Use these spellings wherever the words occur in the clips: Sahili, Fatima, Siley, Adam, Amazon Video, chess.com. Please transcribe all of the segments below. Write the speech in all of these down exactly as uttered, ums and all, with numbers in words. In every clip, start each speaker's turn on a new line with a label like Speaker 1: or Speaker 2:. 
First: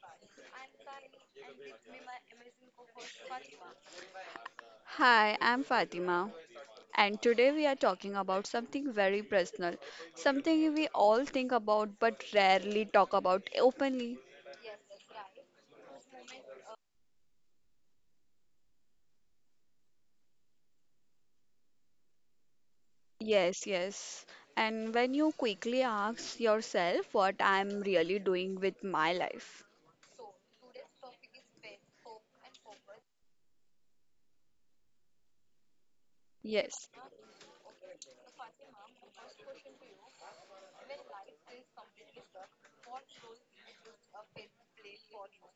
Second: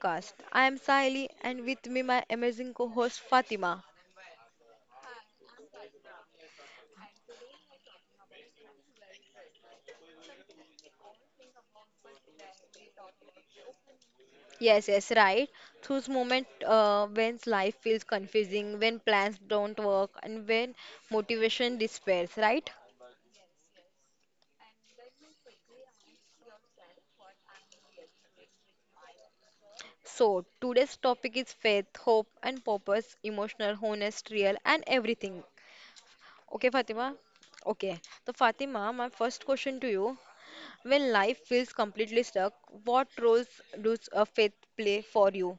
Speaker 1: podcast. I am Sahili and with me my amazing co-host Fatima.
Speaker 2: Hi, I'm Fatima, and today we are talking about something very personal, something we all think about but rarely talk about openly.
Speaker 1: Yes, yes, right. Those moments uh, when life feels confusing, when plans don't work and when motivation despairs, right?
Speaker 2: Yes, yes. And when you quickly ask yourself what I'm really doing with my life.
Speaker 1: So, today's topic is faith, hope and purpose, emotional, honest, real and everything. Okay,
Speaker 2: Yes.
Speaker 1: Fatima? Okay. So, Fatima, my first question to you. When life feels completely stuck, what roles does a faith play for you?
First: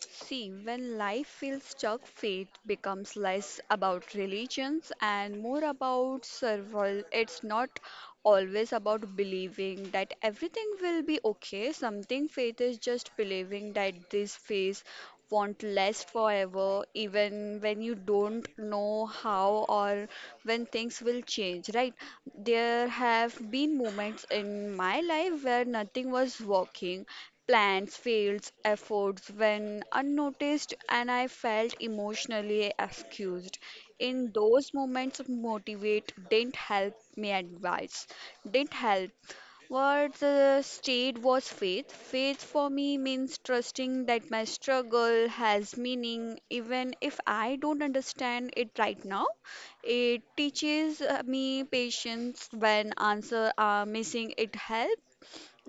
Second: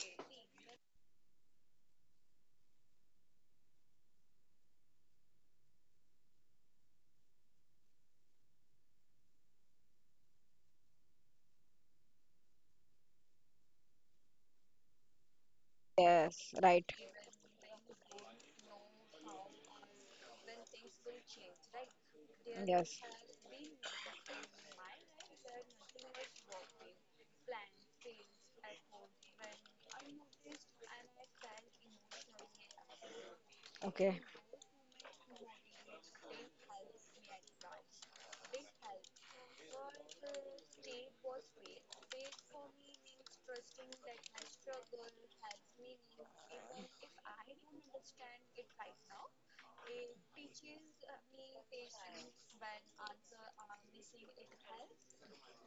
Speaker 2: See, when life feels stuck, faith becomes less about religions and more about survival. It's not always about believing that everything will be okay. Something faith is just believing that this phase won't last
Speaker 1: Yes,
Speaker 2: forever,
Speaker 1: right.
Speaker 2: even when you don't know how or when things will change, right? There
Speaker 1: Yes.
Speaker 2: have been moments in my life where nothing was working plans, fields, efforts when unnoticed, and I felt emotionally excused.
Speaker 1: Okay,
Speaker 2: In those moments, motivate didn't help me advise, didn't help. What uh, stayed was faith. Faith for me means trusting that my struggle has meaning, even if I don't understand it right now. It teaches uh, me patience when answers are missing. It helps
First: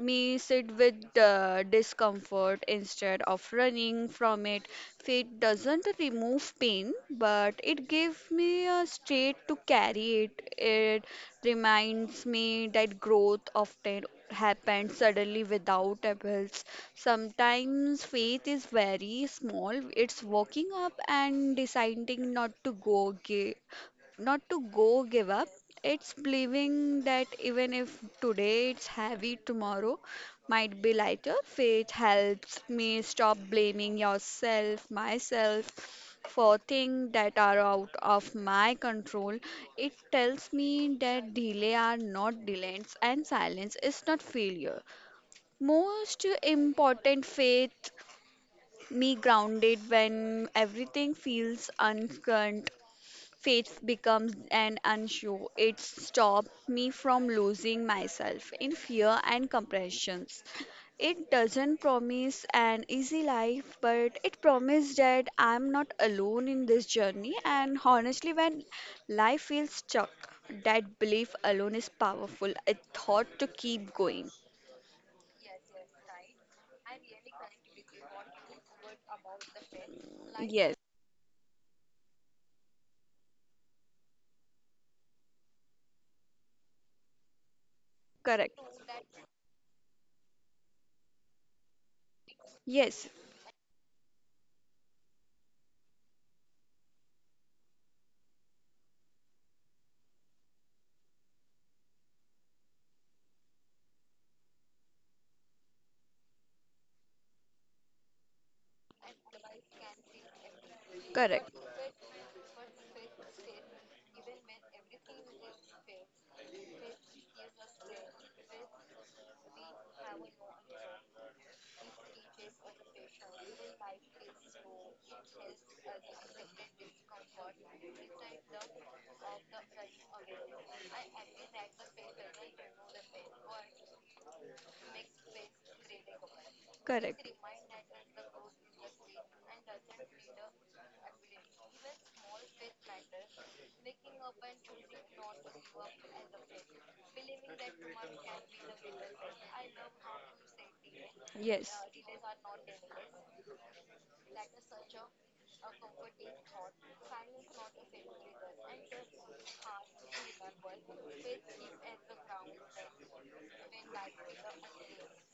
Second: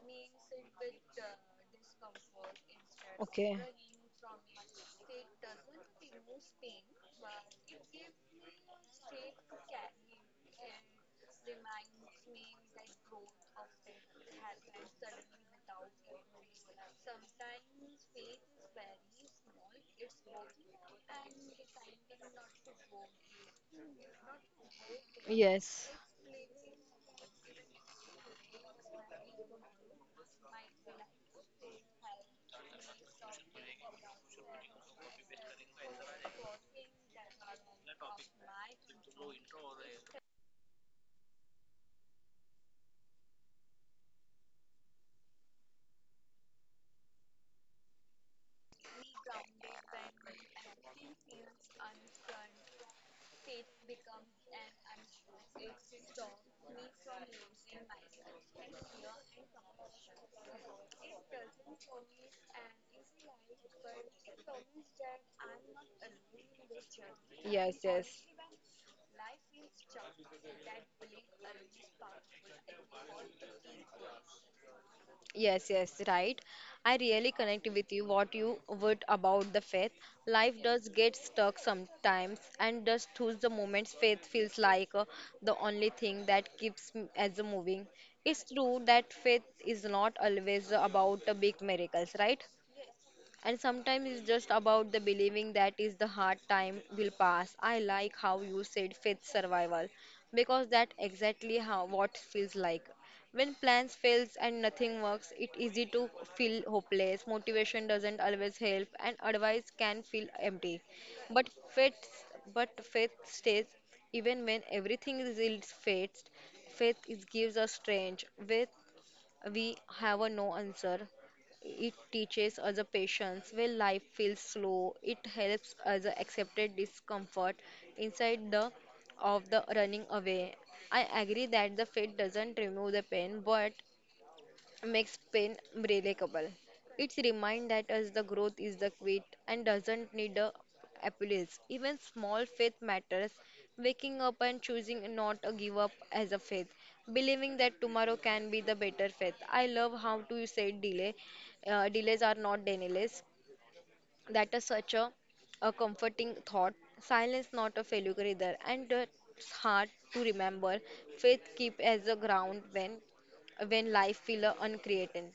Speaker 2: me sit with uh, discomfort instead of
Speaker 1: okay,
Speaker 2: running from it. Faith doesn't remove pain, but it gives me a state to carry it. It reminds me that growth often happens suddenly without efforts. Sometimes faith is very small. It's waking up and deciding not to go ga- not to go give up.
Speaker 1: yes,
Speaker 2: It's believing that even if today it's heavy, tomorrow might be lighter. Faith helps me stop blaming yourself, myself for things that are out of my control. It tells me that delay are not delays and silence is not failure. Most important faith me grounded when everything feels uncertain, faith becomes an unsure. It stops me from losing myself in fear and compressions. It doesn't promise an easy life, but it promises that I'm not alone in this journey.
Speaker 1: yes,
Speaker 2: And
Speaker 1: yes.
Speaker 2: honestly, when life feels stuck, that belief alone is powerful. A thought to keep going.
Speaker 1: Yes, yes, right. I really connect with you what you would about the faith. Life
Speaker 2: Yes,
Speaker 1: does get stuck sometimes and just choose the moments faith feels like uh, the only thing that keeps m- as a moving. It's
Speaker 2: correct.
Speaker 1: true that faith is not always about the big miracles, right?
Speaker 2: Yes,
Speaker 1: And sometimes it's just about the believing that is the hard time will pass. I like how you said faith survival because that exactly how what feels like. When plans fails and nothing works, it easy to feel hopeless. Motivation doesn't always help and advice can feel empty.
Speaker 2: correct.
Speaker 1: But faith but faith stays even when everything is fades faith is gives us strength. Faith we have a no answer. It teaches us a patience when life feels slow. It helps us accepted discomfort inside the of the running away. I agree that the fate doesn't remove the pain, but makes pain unbreakable. It's
Speaker 2: Correct.
Speaker 1: remind that us the growth is the quit and doesn't need a appeals. Even small faith matters. Waking up and choosing not to give up as a faith, believing that tomorrow can be the better faith. I love how to you say delay.
Speaker 2: Yes.
Speaker 1: Uh, delays are not denials. That is such a, a comforting thought. Silence not a failure either, and it's hard to remember. Faith keep as a ground when when life feel uncreated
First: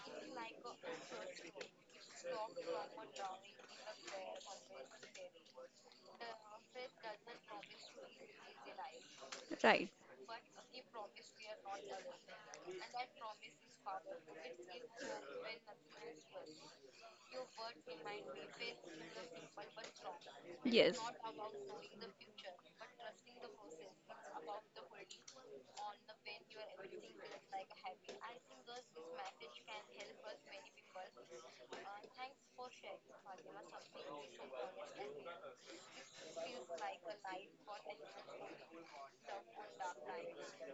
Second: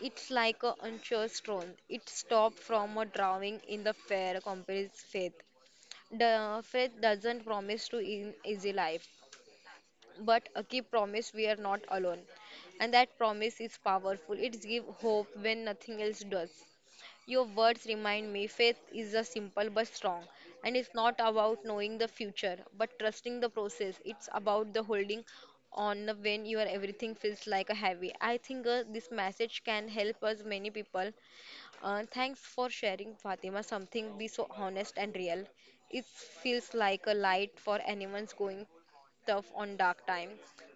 Speaker 1: it's like a unsure stone. It stops from a drowning in the fair compares faith. The faith doesn't promise to an easy life,
Speaker 2: Right.
Speaker 1: but a key promise we are not alone. And that promise is powerful. It gives hope when nothing else does. Your words remind me faith is a simple but strong. And it's
Speaker 2: Yes.
Speaker 1: not about knowing the future, but trusting the process. It's about the holding on when your everything feels like a heavy. I think uh, this message can help us many people uh, thanks for sharing, Fatima, something be so honest and real. It feels like a light for anyone's going tough on dark time.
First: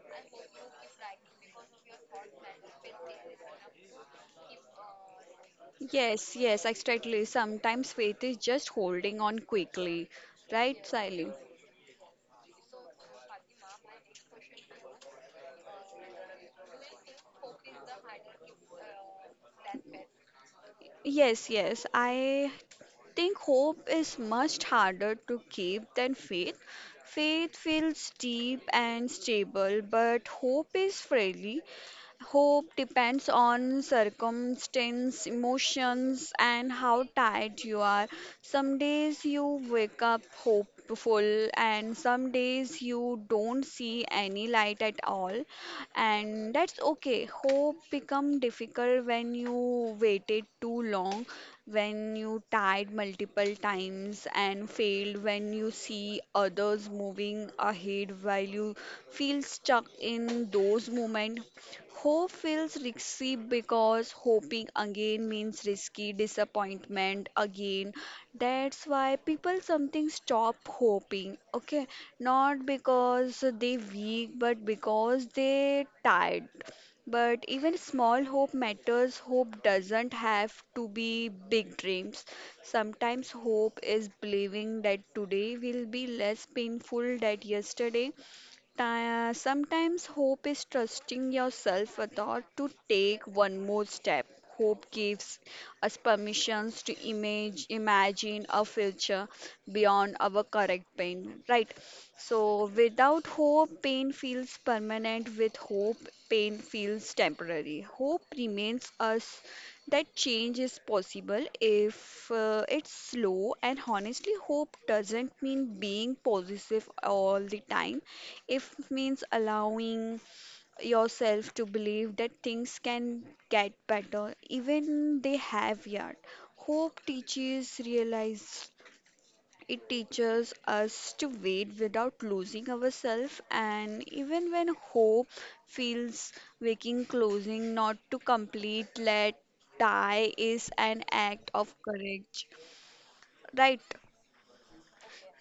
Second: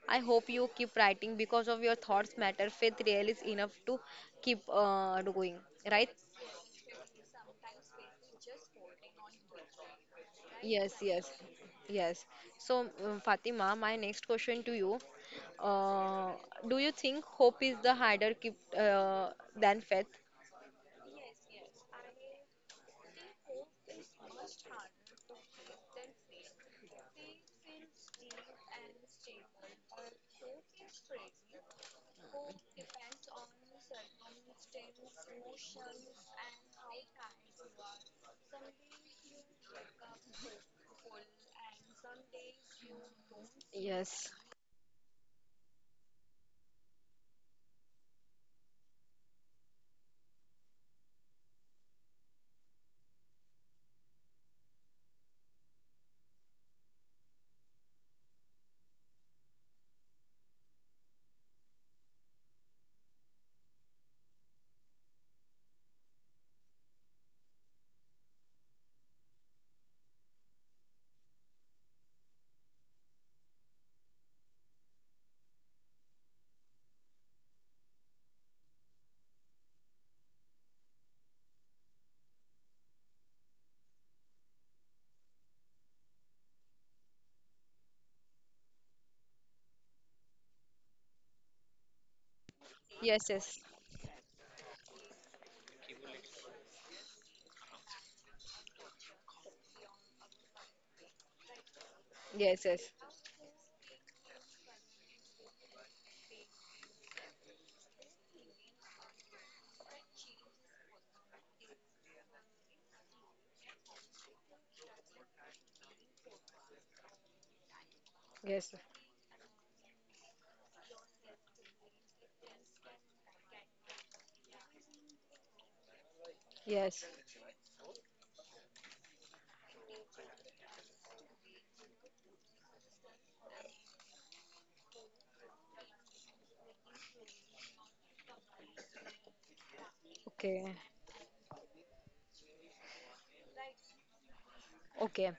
Speaker 1: I hope you keep writing because of your thoughts matter. Faith real, is enough to keep uh, going, right?
Speaker 2: Yes, yes, exactly. Sometimes faith is just holding on quickly, right,
Speaker 1: Yes, yes,
Speaker 2: Siley?
Speaker 1: yes. So, um, Fatima, my next question to you. Uh, do you think hope is the harder keep uh, than faith?
Speaker 2: Yes, yes. I think hope is much harder to keep than faith. Faith feels deep and stable, but hope is friendly. Hope depends on circumstance, emotions, and how tired you are. Some days you wake up hopeful, and some days you don't see
Speaker 1: Yes,
Speaker 2: any light at all. And that's okay. Hope become difficult when you waited too long, when you tried multiple times and failed, when you see others moving ahead while you feel stuck in those moments. Hope feels risky because hoping again means risky disappointment again. That's why people something stop hoping. Okay, not because they weak, but because they tired. But even small hope matters. Hope doesn't have to be big dreams. Sometimes hope is believing that today will be less painful than yesterday. Ti- Sometimes hope is trusting yourself a to take
Speaker 1: yes, yes,
Speaker 2: one more step. Hope gives us permissions to image, imagine a future beyond our current pain, right? So,
Speaker 1: yes, yes,
Speaker 2: without hope, pain feels permanent. With hope, pain feels temporary. Hope remains us that change is possible if uh, it's slow. And honestly, hope doesn't mean being positive all the time, if
Speaker 1: yes,
Speaker 2: means allowing yourself to believe that things can get better, even they have yet. Hope
Speaker 1: yes.
Speaker 2: teaches realize, it teaches us to wait without losing ourselves. And even when hope feels waking closing not to complete let die
Speaker 1: Okay,
Speaker 2: is an act of courage, right?
Speaker 1: okay.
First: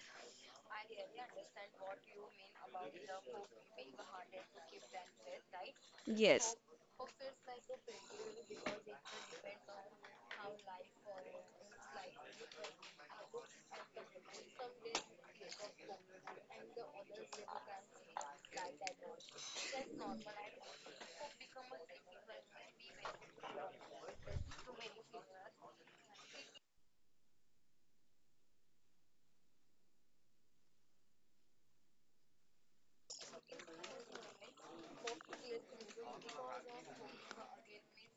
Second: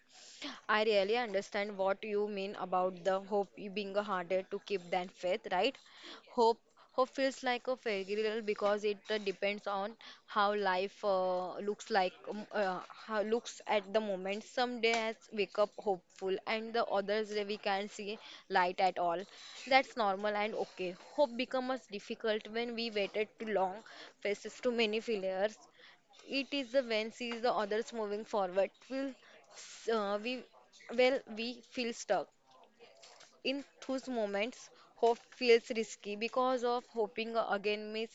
Speaker 1: I really understand what you mean about the hope you being harder to keep than faith, right?
Speaker 2: Yes,
Speaker 1: Hope, hope feels like a fairy tale because it uh, depends on how life uh, looks like, um, uh, how looks at the moment. Some days wake up hopeful, and the others day we can not see light at all. That's normal and okay. Hope becomes difficult when we waited too long, faces too many failures, It is the when sees the others moving forward. Will uh, we well we feel stuck. In those moments, hope feels risky because of hoping again means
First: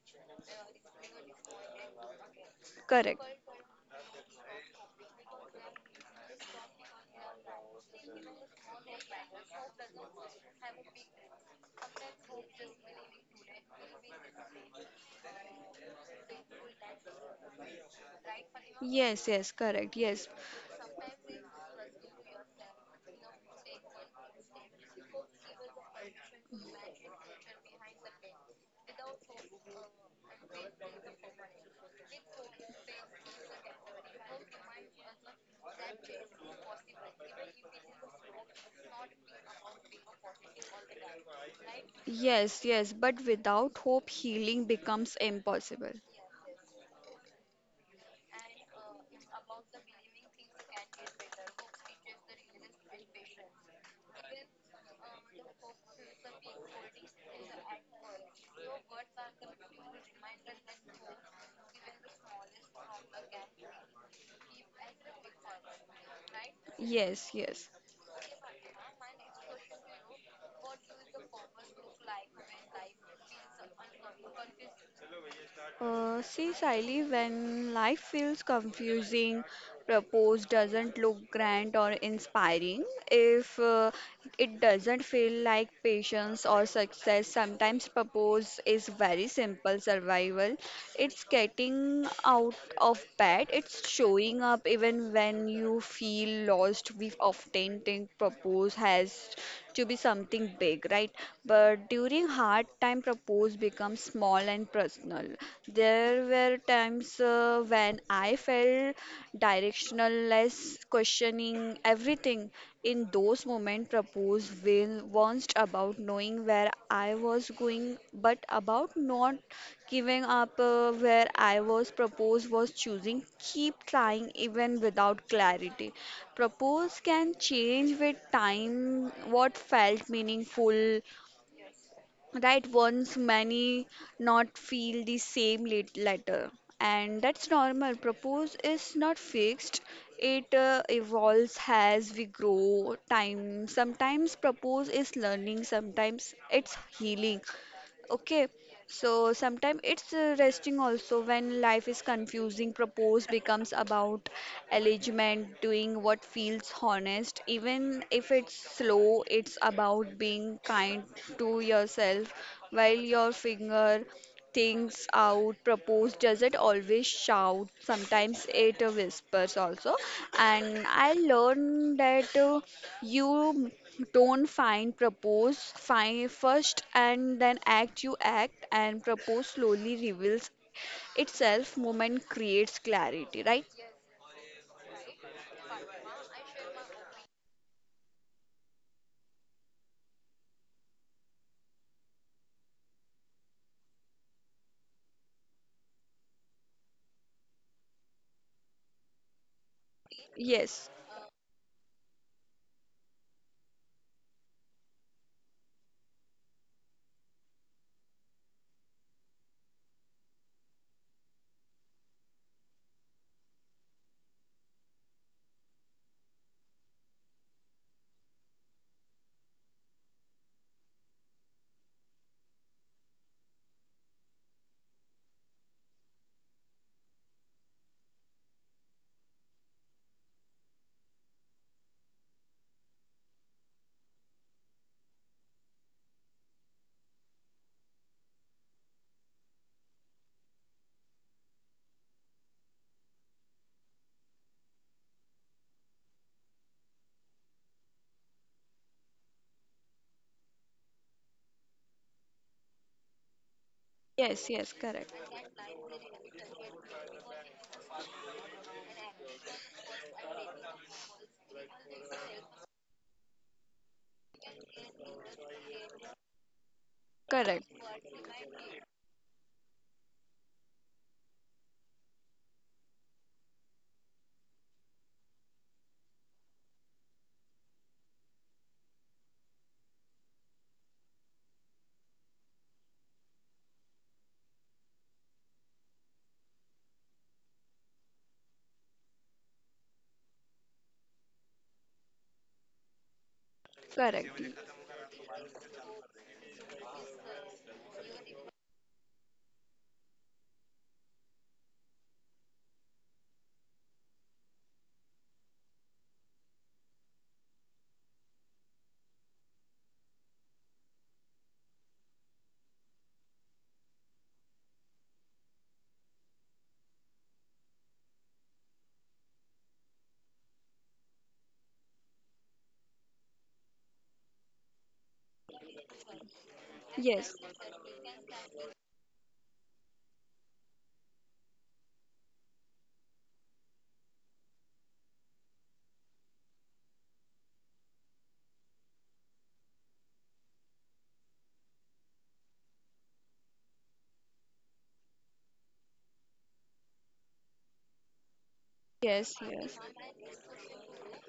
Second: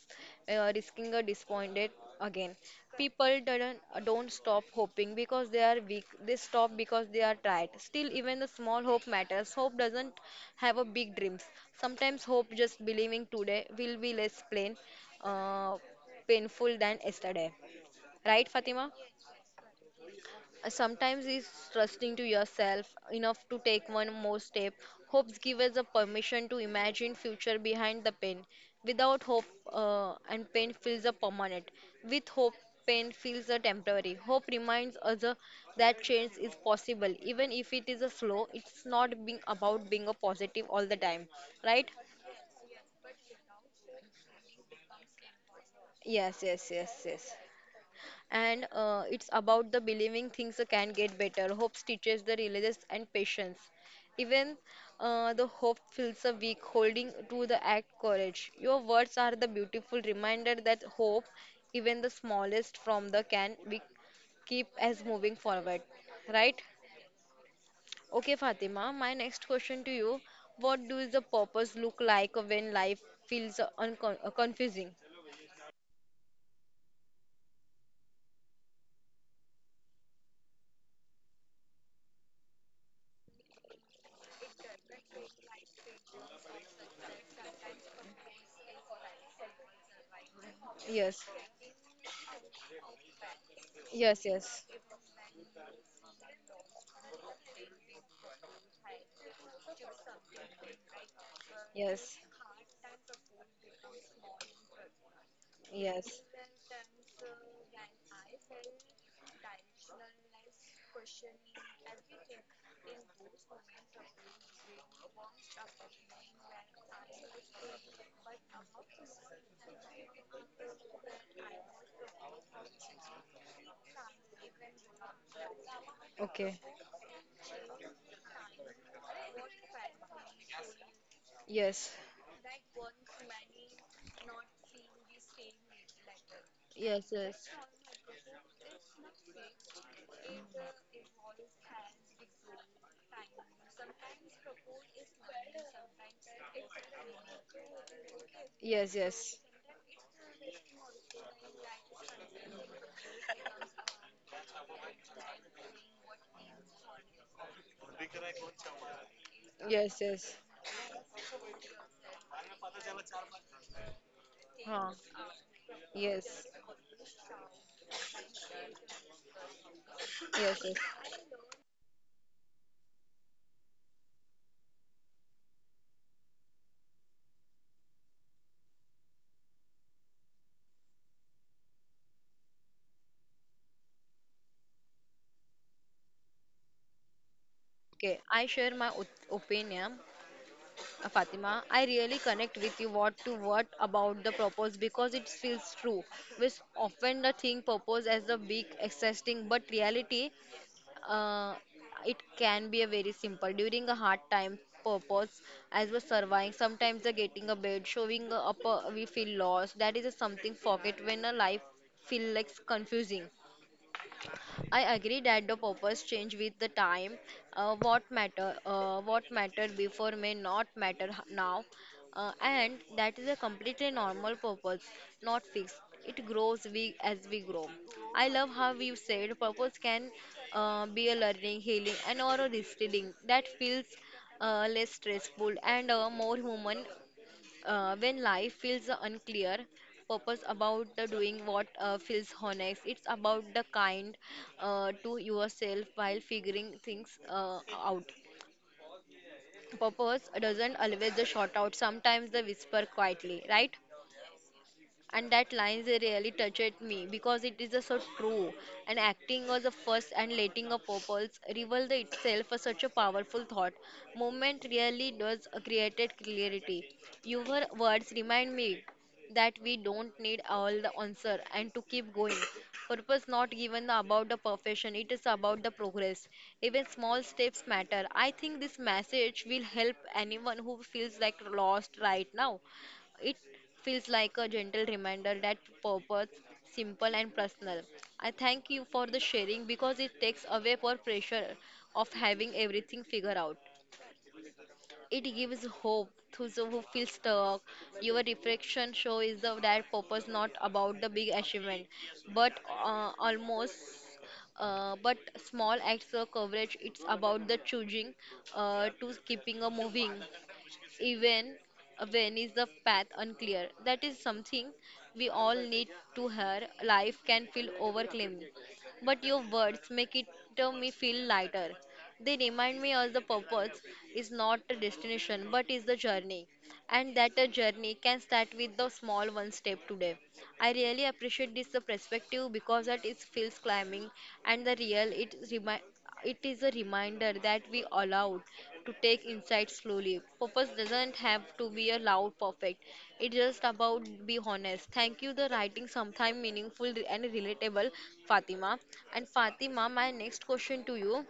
Speaker 1: uh, risking a disappointed again.
Speaker 2: correct.
Speaker 1: People don't don't stop hoping because they are weak. They stop because they are tired. Still, even the small hope matters. Hope doesn't have a big dreams. Sometimes hope just believing today will be less plain, uh, painful than yesterday. Right, Fatima?
Speaker 2: Yes, yes, correct. Yes.
Speaker 1: Uh, Sometimes it's trusting to yourself enough to take one more step. Hopes give us the permission to imagine future behind the pain. Without hope, uh, and pain feels a permanent. With hope, pain feels a temporary. Hope reminds us uh, that change is possible, even if it is a slow. It's not being about being a positive all the time, right?
Speaker 2: Yes, yes, but without hope, healing becomes impossible.
Speaker 1: Yes, yes, yes, yes. And uh, it's about the believing things can get better. Hope teaches the religious and patience. Even uh, the hope feels a weak, holding to the act courage. Your words are the beautiful reminder that hope, even the smallest from the can, we keep as moving forward. Right?
Speaker 2: Yes, yes.
Speaker 1: Okay, Fatima, my next question to you. What does the purpose look like when life feels uncon- confusing?
Speaker 2: Uh, see, Siley, when life feels confusing, propose doesn't look grand or inspiring. If uh, it doesn't feel like patience or success, sometimes propose is very simple survival.
Speaker 1: Yes,
Speaker 2: It's getting out of bed, it's
Speaker 1: yes,
Speaker 2: showing
Speaker 1: yes,
Speaker 2: up even when you feel lost. We often think propose has to be something big, right? But
Speaker 1: yes,
Speaker 2: during hard time, propose pose becomes small and personal.
Speaker 1: yes.
Speaker 2: There were times uh, when I felt directionless, questioning everything. In those moments, propose will wasn't about knowing where I was going, but about not giving up uh, where I was. Propose was choosing, keep trying even without clarity.
Speaker 1: Okay.
Speaker 2: Propose can change with time, what felt meaningful
Speaker 1: Yes.
Speaker 2: that once many not feel the same lit- letter,
Speaker 1: Yes,
Speaker 2: and
Speaker 1: yes.
Speaker 2: that's normal. Propose is not fixed, it uh, evolves as we grow time. Sometimes propose is learning, sometimes it's healing. Okay,
Speaker 1: Yes,
Speaker 2: so
Speaker 1: yes.
Speaker 2: sometimes it's uh, resting also. When life is confusing, propose becomes about alignment, doing what feels honest, even if it's slow. It's
Speaker 1: Yes,
Speaker 2: about
Speaker 1: yes.
Speaker 2: being kind to yourself while your finger
Speaker 1: Huh.
Speaker 2: things out, propose,
Speaker 1: Yes.
Speaker 2: doesn't always shout. Sometimes it uh, whispers also.
Speaker 1: Yes, yes.
Speaker 2: And I learned that uh, you don't find propose find first and then act, you act and propose slowly reveals itself. Moment creates clarity, right?
Speaker 1: Okay. I share my op- opinion. Uh, Fatima, I really connect with you what to what about the purpose because it feels true. We s- often the think purpose as a big exciting, but reality,
Speaker 2: Yes,
Speaker 1: uh, it can be a very simple. During a hard time, purpose as we're surviving, sometimes the getting a bed, showing up, uh, we feel lost. That is a something forget when a life feel like confusing. I agree that the purpose change with the time. Uh, what matter, uh, what mattered before may not matter h- now, uh, and that is a completely normal purpose, not fixed. It grows we as we grow. I love how you said purpose can uh, be a learning, healing, and or a restyling that feels uh, less stressful and uh, more human uh, when life feels unclear, purpose about the doing what uh, feels honest. It's about the kind uh, to yourself while figuring things uh, out. Purpose doesn't always the shout out. Sometimes the whisper quietly, right?
Speaker 2: yes, yes, correct,
Speaker 1: And that lines they really touched me because it is a so true, and acting was a first and letting a purpose reveal the itself as such a powerful thought moment really does created clarity. Your
Speaker 2: correct,
Speaker 1: words remind me that we don't need all the answer and to keep going purpose not given about the perfection, it is about the progress. Even small steps matter. I think this message will help anyone who feels like lost right now. It feels like a gentle reminder that purpose simple and personal. I thank you for the sharing because it takes away our pressure of having everything figured out.
Speaker 2: correct.
Speaker 1: It gives hope to those who feel stuck. Your reflection show is the, that purpose not about the big achievement, but uh, almost uh, but small acts of coverage. It's about the choosing uh, to keeping a moving even when is the path unclear. That is something we all need to hear. Life can feel overwhelming, but your words make it uh, me feel lighter. They remind me of the purpose is not a destination but is the journey, and that
Speaker 2: Yes,
Speaker 1: a journey can start with the small one step today. I really appreciate this uh, perspective because that it feels climbing and the real it is remi- it is a reminder that we allowed to take insight slowly. Purpose doesn't have to be a loud perfect. It's just about be honest. Thank you the writing sometime meaningful and relatable, Fatima. And
Speaker 2: yes, yes,
Speaker 1: Fatima, my next question to you.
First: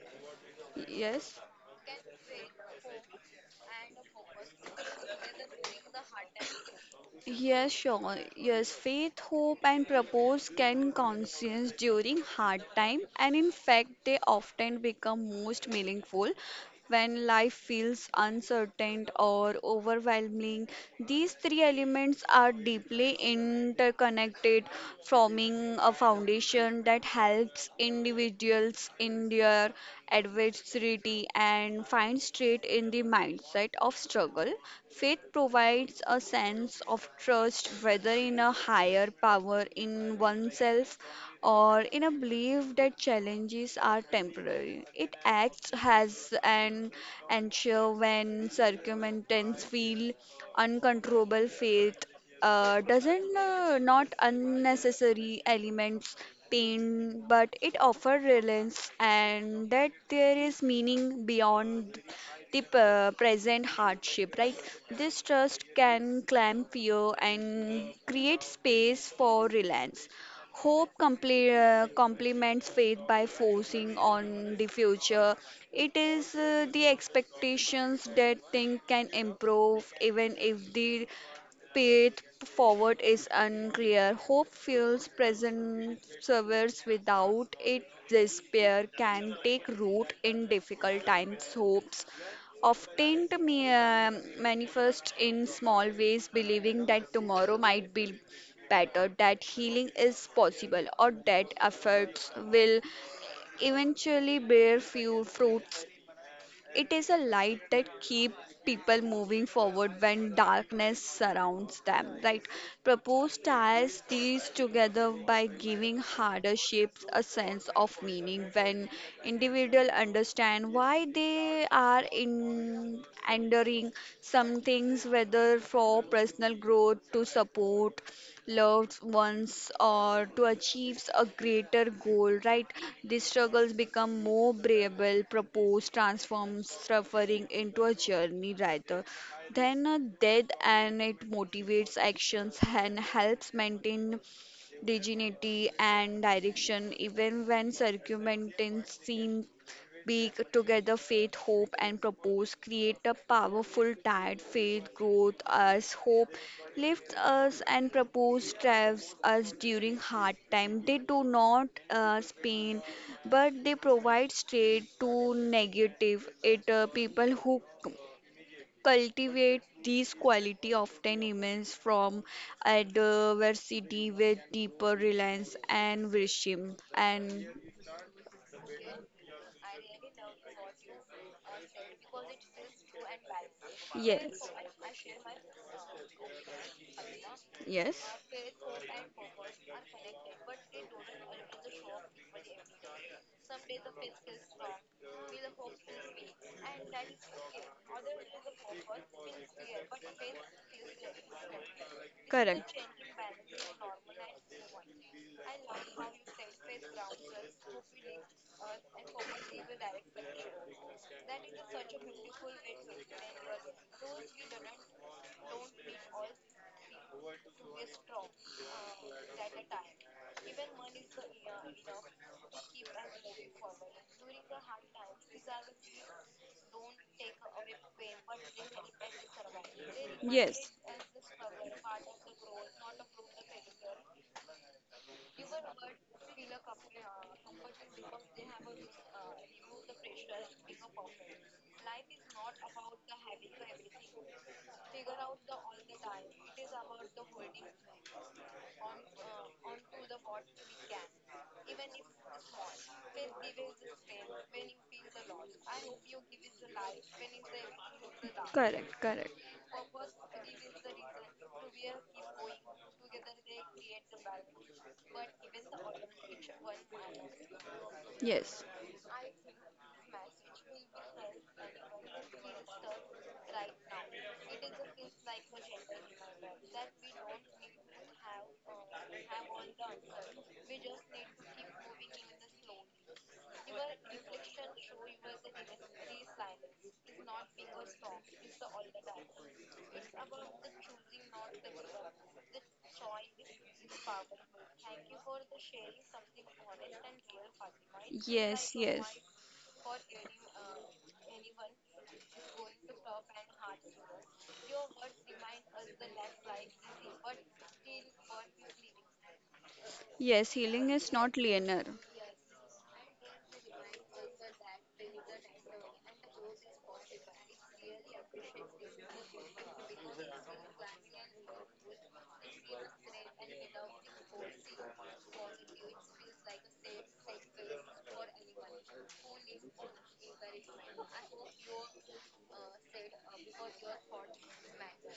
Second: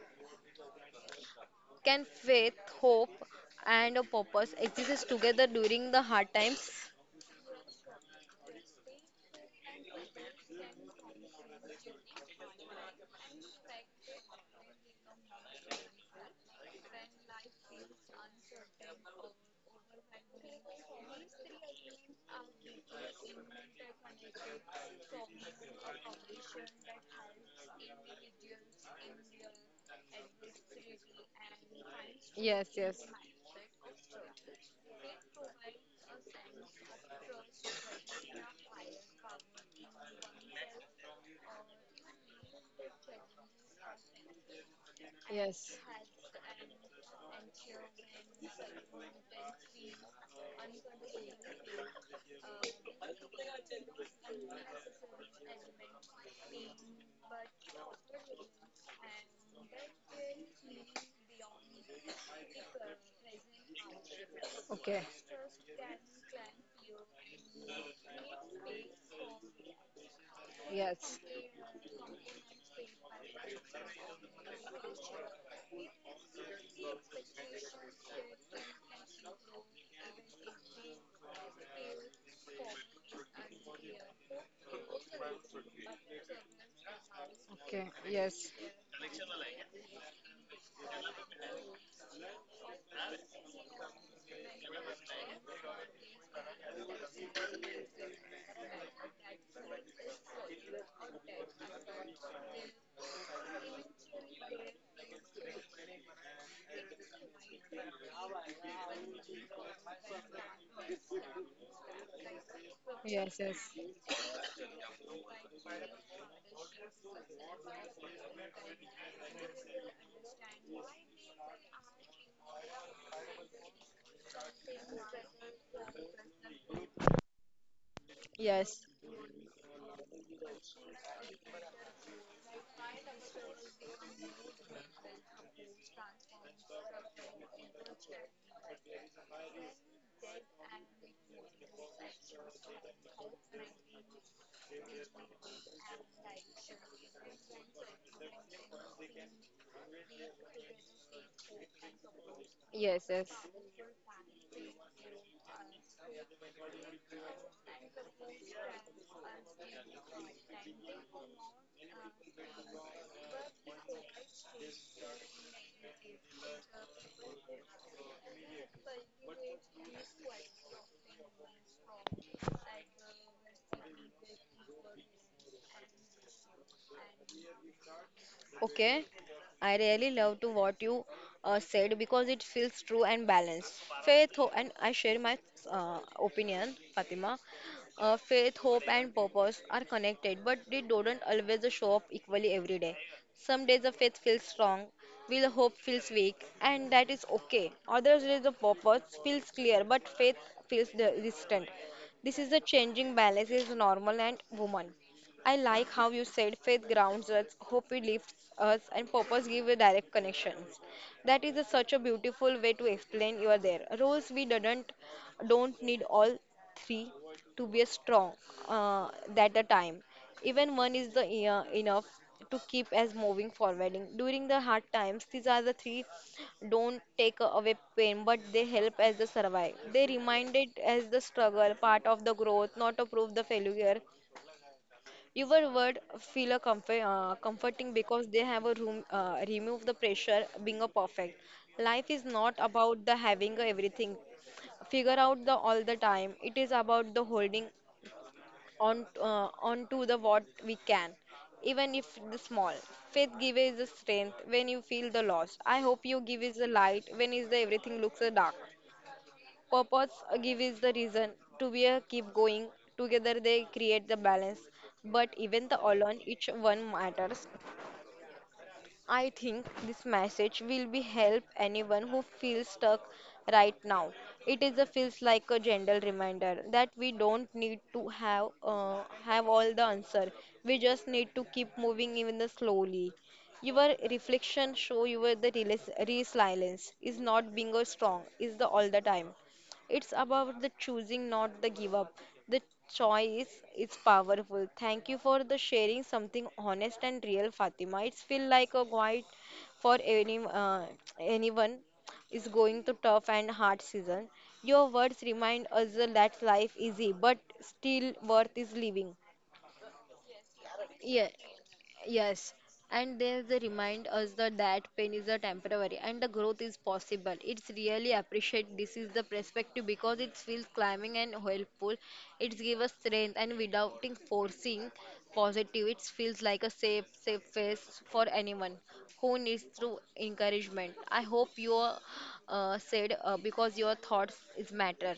Speaker 2: yes.
Speaker 1: Can faith, hope and a purpose exist together during the hard times?
Speaker 2: Yes, sure. Yes, faith, hope, and purpose can conscience during hard time, and in fact, they often become most meaningful when life feels uncertain or overwhelming. These three elements are deeply interconnected, forming a foundation that helps individuals in their adversity and find strength
Speaker 1: Yes,
Speaker 2: in the
Speaker 1: yes.
Speaker 2: mindset of struggle. Faith provides a sense of trust, whether in a higher power, in oneself, or in a belief that challenges are temporary. It acts
Speaker 1: Yes.
Speaker 2: as an anchor when circumstances feel uncontrollable. Faith uh, doesn't uh, not unnecessary elements pain, but it offers reliance and that there is meaning beyond the p- present hardship, right?
Speaker 1: Okay.
Speaker 2: This trust can clamp fear and create space for reliance. Hope
Speaker 1: Yes.
Speaker 2: comple- uh, complements faith by focusing on the future. It is uh, the expectations that things can improve even if the path forward is unclear. Hope fills present servers, without it,
Speaker 1: Okay. Yes.
Speaker 2: despair can take root in difficult times. Hopes often me- uh, manifest in small ways, believing that tomorrow might be better, that healing is possible, or that efforts will eventually bear few fruits. It is a light that keeps people moving forward when darkness surrounds them, right? Propose
Speaker 1: Yes, yes.
Speaker 2: ties these together by giving harder shapes a sense of meaning when individuals understand why they are in enduring some things, whether for personal growth to support
Speaker 1: Yes.
Speaker 2: loved ones or to achieve a greater goal, right? These struggles become more bearable, propose, transform suffering into a journey rather than a death, and it motivates actions and helps maintain dignity and direction even when circumstances seem weak. Together, faith, hope and purpose create
Speaker 1: Yes,
Speaker 2: a
Speaker 1: yes.
Speaker 2: powerful tide. Faith growth us, hope lifts us, and purpose drives us. During hard time they do not uh, pain, but they provide straight to negative it. Uh, people who cultivate these quality often emerges from adversity with deeper reliance and wisdom, and
Speaker 1: Okay, I really love to what you uh, said because it feels true and balanced. Faith, ho-
Speaker 2: yes,
Speaker 1: and I share my uh, opinion, Fatima. Uh, faith, hope, and purpose are connected, but they don't always show up equally every day. Some
Speaker 2: yes.
Speaker 1: days the faith feels strong, while the hope feels weak, and that is okay. Other days the purpose feels clear, but faith feels the- distant. This is the
Speaker 2: Correct.
Speaker 1: changing balance is normal and woman. I like how you said faith grounds us, hope it lifts us, and purpose give a direct connections. That is a, such a beautiful way to explain you are there. Roles we didn't don't need all three to be a strong uh, at a time. Even one is the uh, enough to keep us moving forward. During the hard times, these are the three don't take away pain, but they help us to survive. They reminded
Speaker 2: Yes.
Speaker 1: as the struggle, part of the growth, not to prove the failure. Your word feel a comfort, uh, comforting because they have a room uh, remove the pressure being a perfect. Life is not about the having everything figure out the all the time. It is about the holding on uh, on to the what we can, even if the small. Faith gives the strength when you feel the loss. I hope you give is the light when is the everything looks uh, dark.
Speaker 2: Correct, correct.
Speaker 1: Purpose uh, give is the reason to be a keep going. Together they create the balance. But even the alone each one matters.
Speaker 2: Yes.
Speaker 1: I think this message will be help anyone who feels stuck right now. It is a feels like a gentle reminder that we don't need to have uh, have all the answer. We just need to keep moving even the slowly. Your reflection show you were the resilience is not being a strong is the all the time, it's about the choosing, not the give up. The choice is powerful. Thank you for the sharing something honest and real, Fatima. It's feel like
Speaker 2: Yes,
Speaker 1: a
Speaker 2: yes.
Speaker 1: guide for any uh, anyone is going through tough and hard season. Your words remind us that life is easy, but still worth is living.
Speaker 2: Yes, healing is
Speaker 1: Yeah,
Speaker 2: not linear.
Speaker 1: yes. And they, they remind us that, that pain is a temporary and the growth is possible. It's really appreciate this is the perspective because it feels climbing and helpful. It gives us strength and without it forcing positive, it feels like a safe, safe face for anyone who needs through encouragement. I hope you uh, said uh, because your thoughts is matter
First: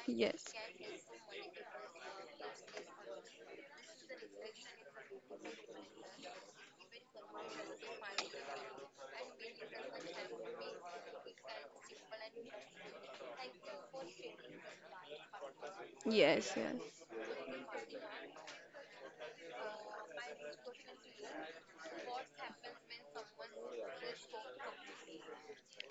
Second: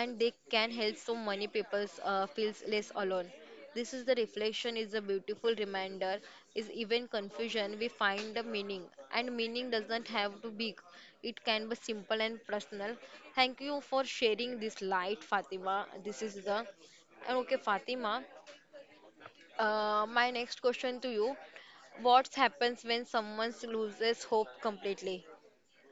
Speaker 1: and they
Speaker 2: Yes.
Speaker 1: can help so many people uh, feel less alone. This is the reflection is a beautiful reminder is even confusion we find a meaning, and meaning doesn't have to be, it can be simple and personal. Thank you for sharing this light, Fatima. This is
Speaker 2: Yes,
Speaker 1: the
Speaker 2: yes.
Speaker 1: and okay, Fatima, uh, my next question to you: what happens when someone loses hope completely?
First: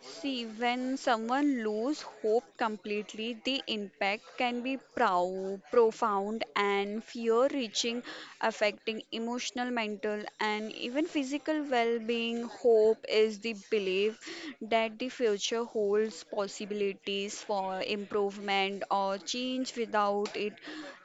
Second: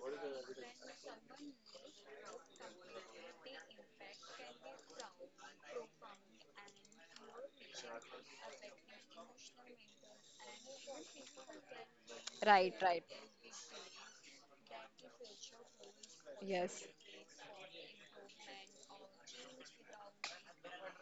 Speaker 2: See, when someone loses hope completely, the impact can be prou- profound and fear reaching, affecting emotional, mental, and even physical well being.
Speaker 1: Right,
Speaker 2: Hope
Speaker 1: right.
Speaker 2: is the belief that the future holds
Speaker 1: Yes,
Speaker 2: possibilities for improvement or change. Without it,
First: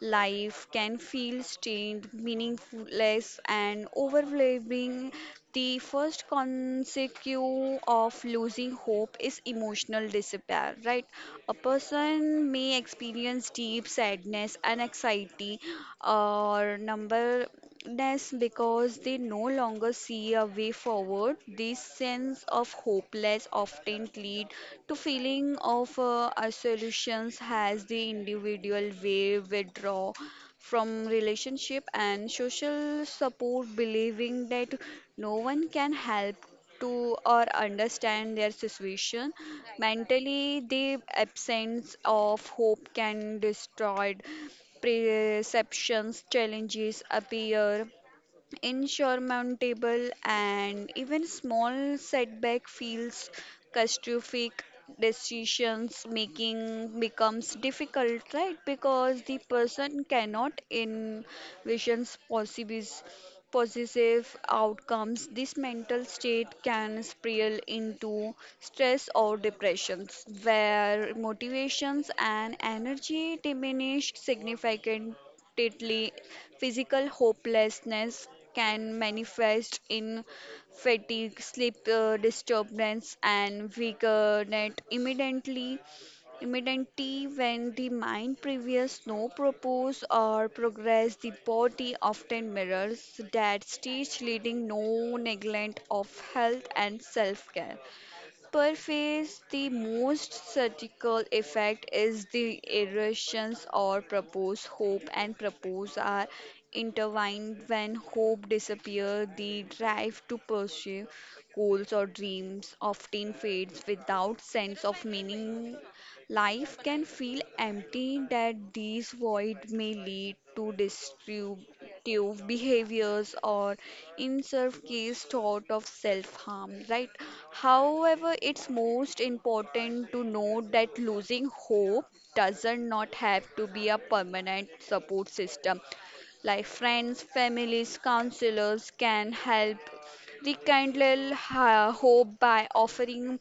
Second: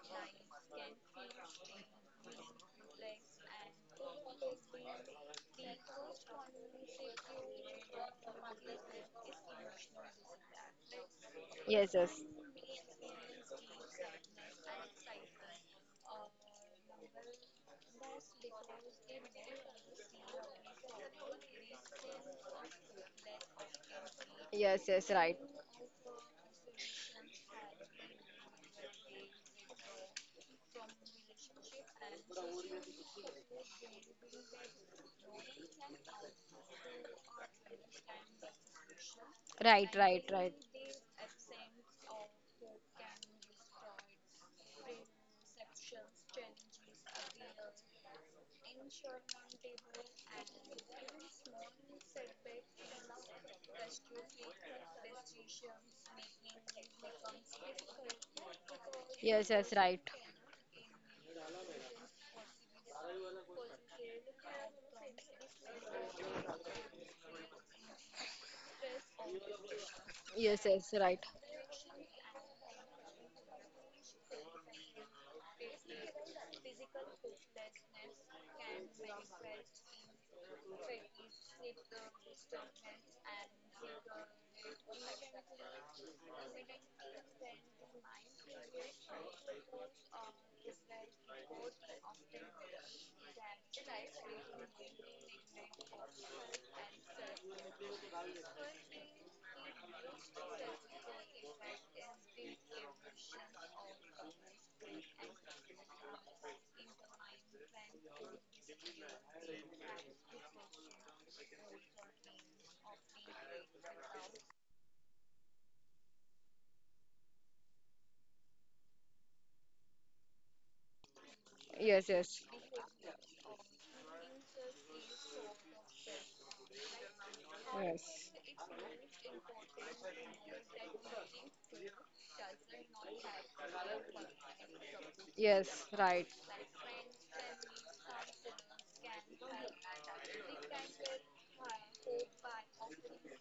Speaker 2: life can feel stained, meaningless, and overwhelming. The first consequence of losing hope is emotional despair, right? A
Speaker 1: yes. Yes,
Speaker 2: person may experience deep sadness and anxiety or numbness because they no longer see a way forward. This sense of hopeless often lead
Speaker 1: yes.
Speaker 2: to
Speaker 1: Yes, right.
Speaker 2: feeling of uh, isolation as the individual will withdraw from relationship and social support, believing that no one can help to or understand their situation.
Speaker 1: Right, right, right.
Speaker 2: Mentally, the absence of hope can destroy perceptions, challenges appear insurmountable, and even small setback feels catastrophic. Decisions making becomes difficult, right? Because the
Speaker 1: Yes, yes, right.
Speaker 2: person cannot envision possibilities positive outcomes, this mental state can spiral into stress or depressions
Speaker 1: Yes, yes,
Speaker 2: where
Speaker 1: right.
Speaker 2: motivations and energy diminish significantly repeatedly. Physical hopelessness can manifest in fatigue, sleep uh, disturbance, and weakness immediately. Immediately, when the mind previous no purpose or progress, the body often mirrors that stage, leading no neglect of health and self-care. Perhaps the most surgical effect is the irritations or propose. Hope and propose are intertwined. When hope disappears, the drive to pursue goals or dreams often fades. Without sense of meaning, life can feel empty, that these void may lead to disturb
Speaker 1: Yes, yes.
Speaker 2: destructive behaviors or in some case thought of self-harm, right?
Speaker 1: Yes,
Speaker 2: However, it's most important to note that losing hope doesn't not have to be a permanent. Support system
Speaker 1: yes, right.
Speaker 2: like friends, families, counselors can help rekindle ha- hope by offering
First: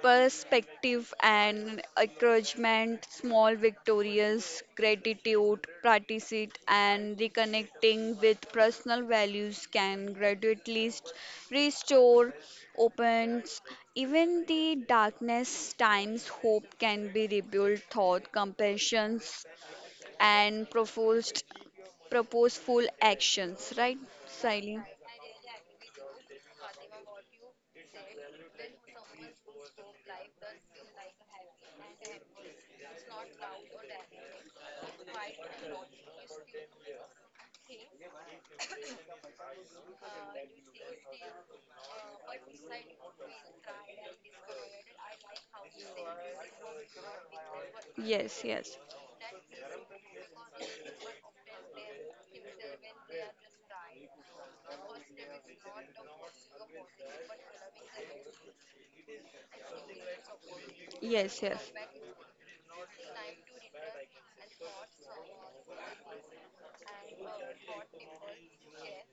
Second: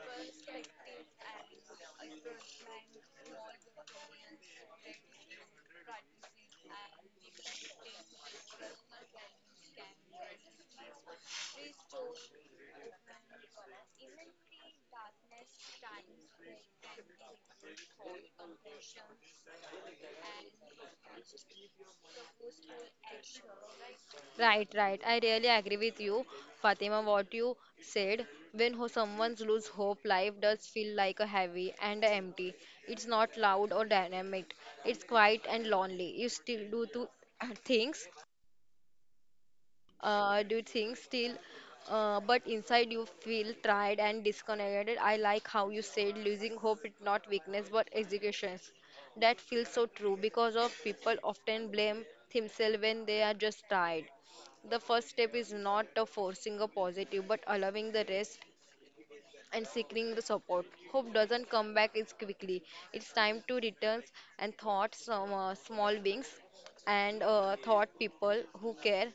Speaker 2: perspective and encouragement. Small victorious, gratitude, practice it, and reconnecting with personal values can gradually st- restore, opens. Even the darkness times, hope can be rebuilt, thought, compassion, and proposed, purposeful actions. Right,
Speaker 1: Right,
Speaker 2: Siley?
Speaker 1: right. I really agree with you, Fatima, what you said. When ho- someone loses hope, life does feel like a heavy and empty. It's not loud or dynamic. It's quiet and lonely. You still do two things, uh, do things still, uh, but inside you feel tired and disconnected. I like how you said losing hope is not weakness but
Speaker 2: Me. Yes,
Speaker 1: education.
Speaker 2: yes,
Speaker 1: That feels so true because of people often blame themselves when they are just tired. The first step is not a forcing a positive but allowing the rest and seeking the support. Hope
Speaker 2: yes.
Speaker 1: doesn't come back as quickly. It's time to return and thought some uh, small beings and uh, thought people who care.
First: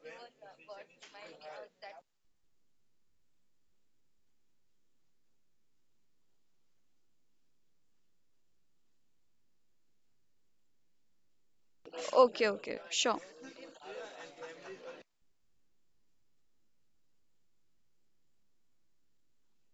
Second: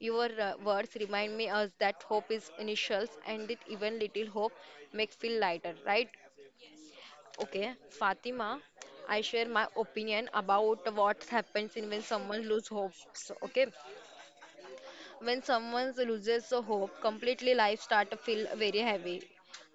Speaker 1: Your uh, words remind me us that hope is initials and that even little hope make feel lighter, right? Okay, Fatima, I share my opinion about what happens in when someone
Speaker 2: Okay,
Speaker 1: lose
Speaker 2: okay, sure.
Speaker 1: hopes. Okay, when someone loses the hope completely, life start to feel very heavy.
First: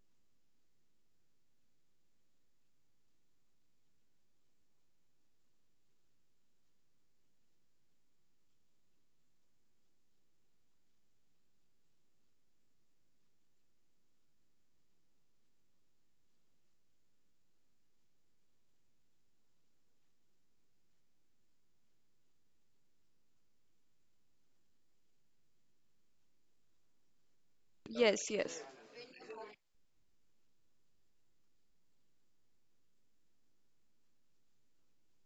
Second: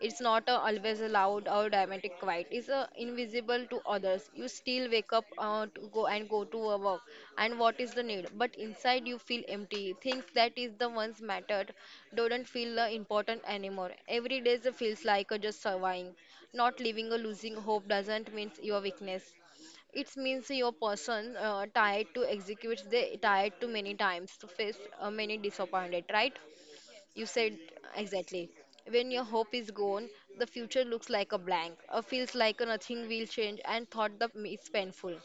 Speaker 1: It's not uh, always a loud or dramatic quiet. It's uh, invisible to others. You still wake up uh, to go and go to a work. And what is the need? But inside you feel empty. Things that is the ones mattered don't feel uh, important anymore. Every day feels like uh, just surviving. Not living or losing hope doesn't mean your weakness. It means your person uh, tied to executes they tied to many times to face uh, many disappointed, right? You said
Speaker 2: Yes,
Speaker 1: exactly.
Speaker 2: yes,
Speaker 1: When your hope is gone, the future looks like a blank, uh, feels like nothing will change, and thought the is painful.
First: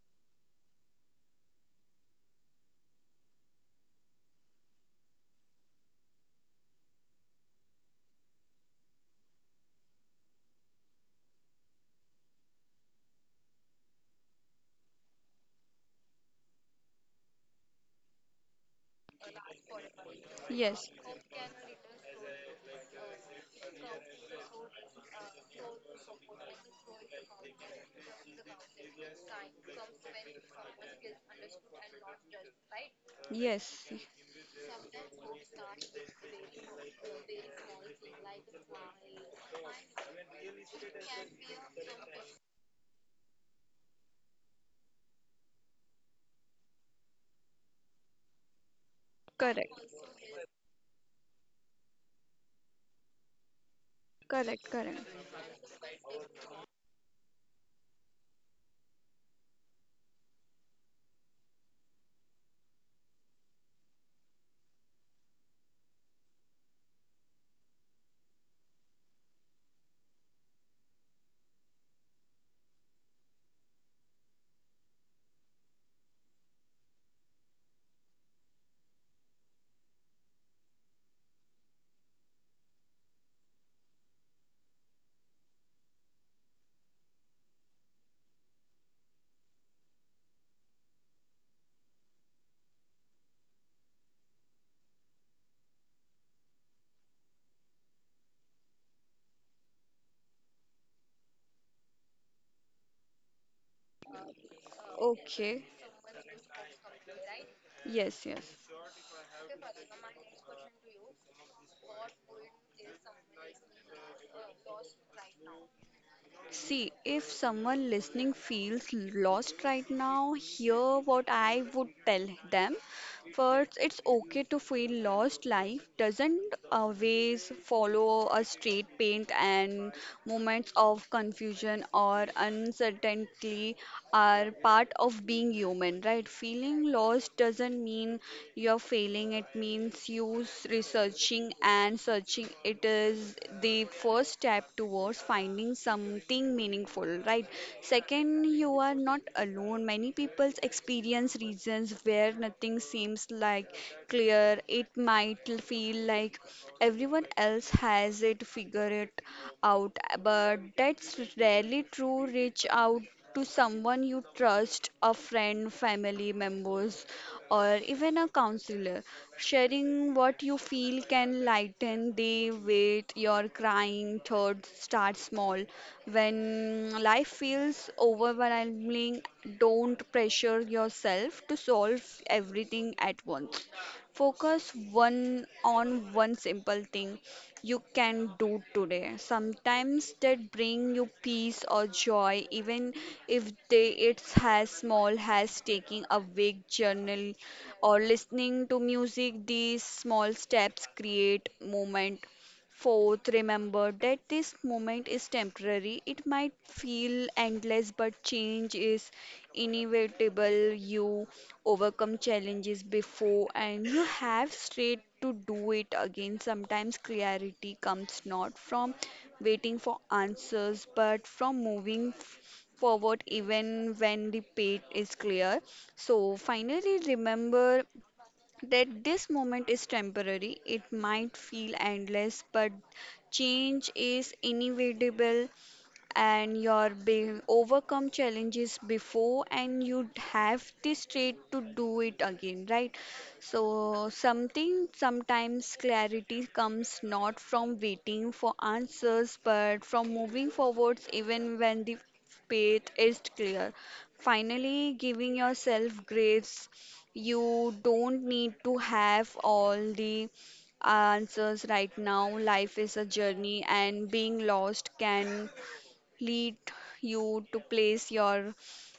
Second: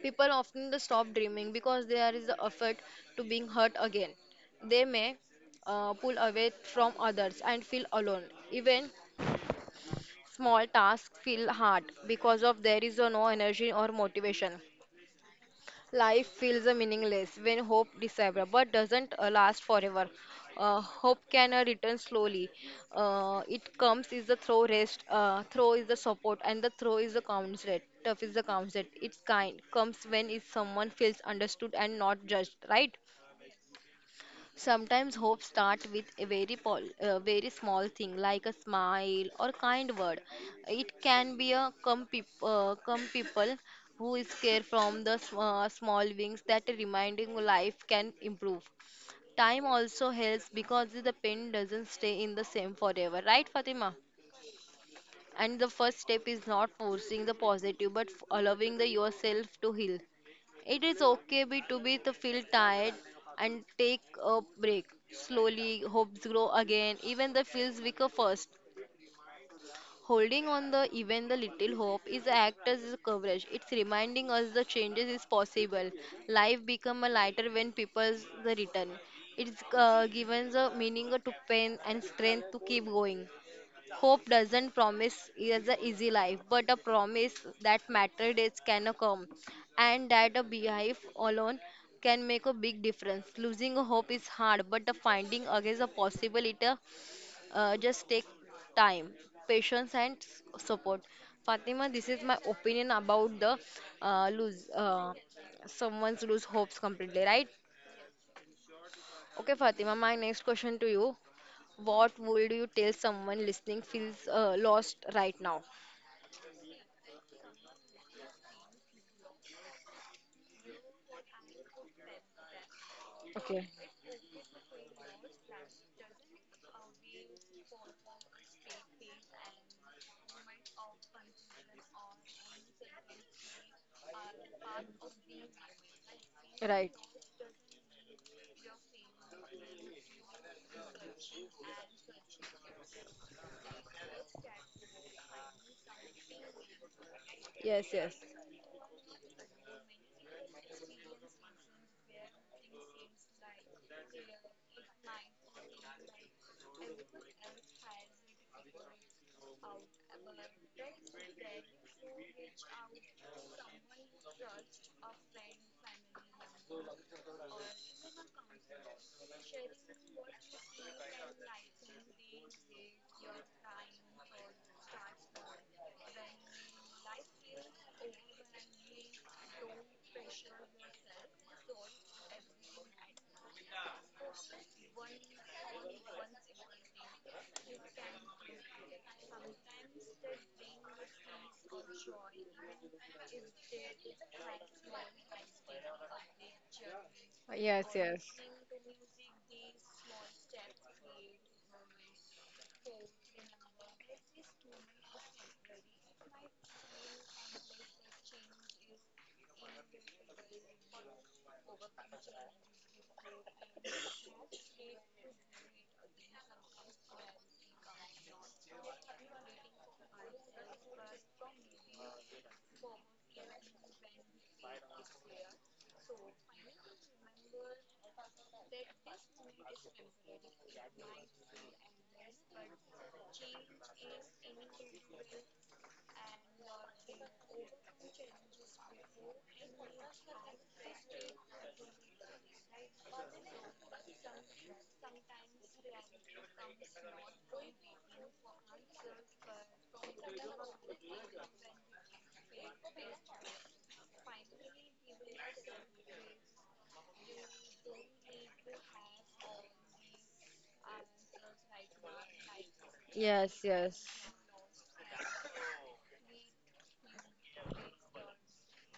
Speaker 1: People often the stop dreaming because there is the effort to being hurt again. They may uh, pull away from others and feel alone. Even small tasks feel hard because of there is uh, no energy or motivation. Life feels uh, meaningless when hope disappears, but doesn't uh, last forever. Uh,
Speaker 2: yes,
Speaker 1: hope can uh, return slowly. Uh, it comes is the throw rest, uh, throw is the support, and the throw is the constant. Tough is the constant. It's kind comes when is someone feels understood and not judged, right?
Speaker 2: yes.
Speaker 1: Sometimes hope starts with a very, pol- uh, very small thing like a smile or kind word. It can be a come, peop- uh, come people who is care from the sm- uh, small wings that reminding life can improve. Time
Speaker 2: Correct,
Speaker 1: also helps because the pain doesn't stay in the same forever, right, Fatima?
Speaker 2: correct, correct.
Speaker 1: And the first step is not forcing the positive but f- allowing the yourself to heal. It is okay be, to be to feel tired and take a break. Slowly hopes grow again, even the feels weaker first. Holding on the even the little hope is act as a coverage. It's reminding us the changes is possible. Life become a lighter when people's the return. It's uh, given the meaning to pain and strength to keep going. Hope doesn't promise is a easy life, but a promise that matter days can come, and that a beehive alone can make a big difference. Losing a hope is hard, but the finding again a possibility uh, just take time, patience, and s- support. Fatima, this is my opinion about the uh, lose uh,
Speaker 2: Okay,
Speaker 1: someone's lose hopes completely, right?
Speaker 2: yes, yes.
Speaker 1: Okay, Fatima, my next question to you. What would you tell someone listening feels uh, lost right now?
Speaker 2: See, if someone listening feels lost right now, hear what I would tell them.
Speaker 1: Okay.
Speaker 2: First, it's okay to feel lost. Life doesn't always follow a straight path, and moments of confusion or uncertainty are part of being human, right?
Speaker 1: Right.
Speaker 2: Feeling lost doesn't mean you're failing, it means you s- researching and searching. It is the first step towards finding something meaningful, right?
Speaker 1: Yes, yes.
Speaker 2: Second, you are not alone. Many people experience regions where nothing seems like clear. It might l- feel like everyone else has it figured it out, but that's rarely true. Reach out to someone you trust, a friend, family members, or even a counselor. Sharing what you feel can lighten the weight your crying thoughts. Start small. When life feels overwhelming, don't pressure yourself to solve everything at once. Focus one on one simple thing you can do today. Sometimes that bring you peace or joy, even if they it's as small as taking a week journal
Speaker 1: Yes,
Speaker 2: or
Speaker 1: yes.
Speaker 2: listening to music. These small steps create moment. Fourth, remember that this moment is temporary. It might feel endless, but change is inevitable. You overcome challenges before, and you have straight to do it again. Sometimes clarity comes not from waiting for answers, but from moving forward even when the path is clear. So, finally, remember that this moment is temporary. It might feel endless, but change is inevitable, and your be- overcome challenges before, and you have the strength to do it again, right? So something sometimes clarity comes not from waiting for answers, but from moving forwards even when the path is clear. Finally, giving yourself grace, you don't need to have all the answers right now. Life is a
Speaker 1: Yes,
Speaker 2: journey, and
Speaker 1: yes.
Speaker 2: being lost can lead you to place your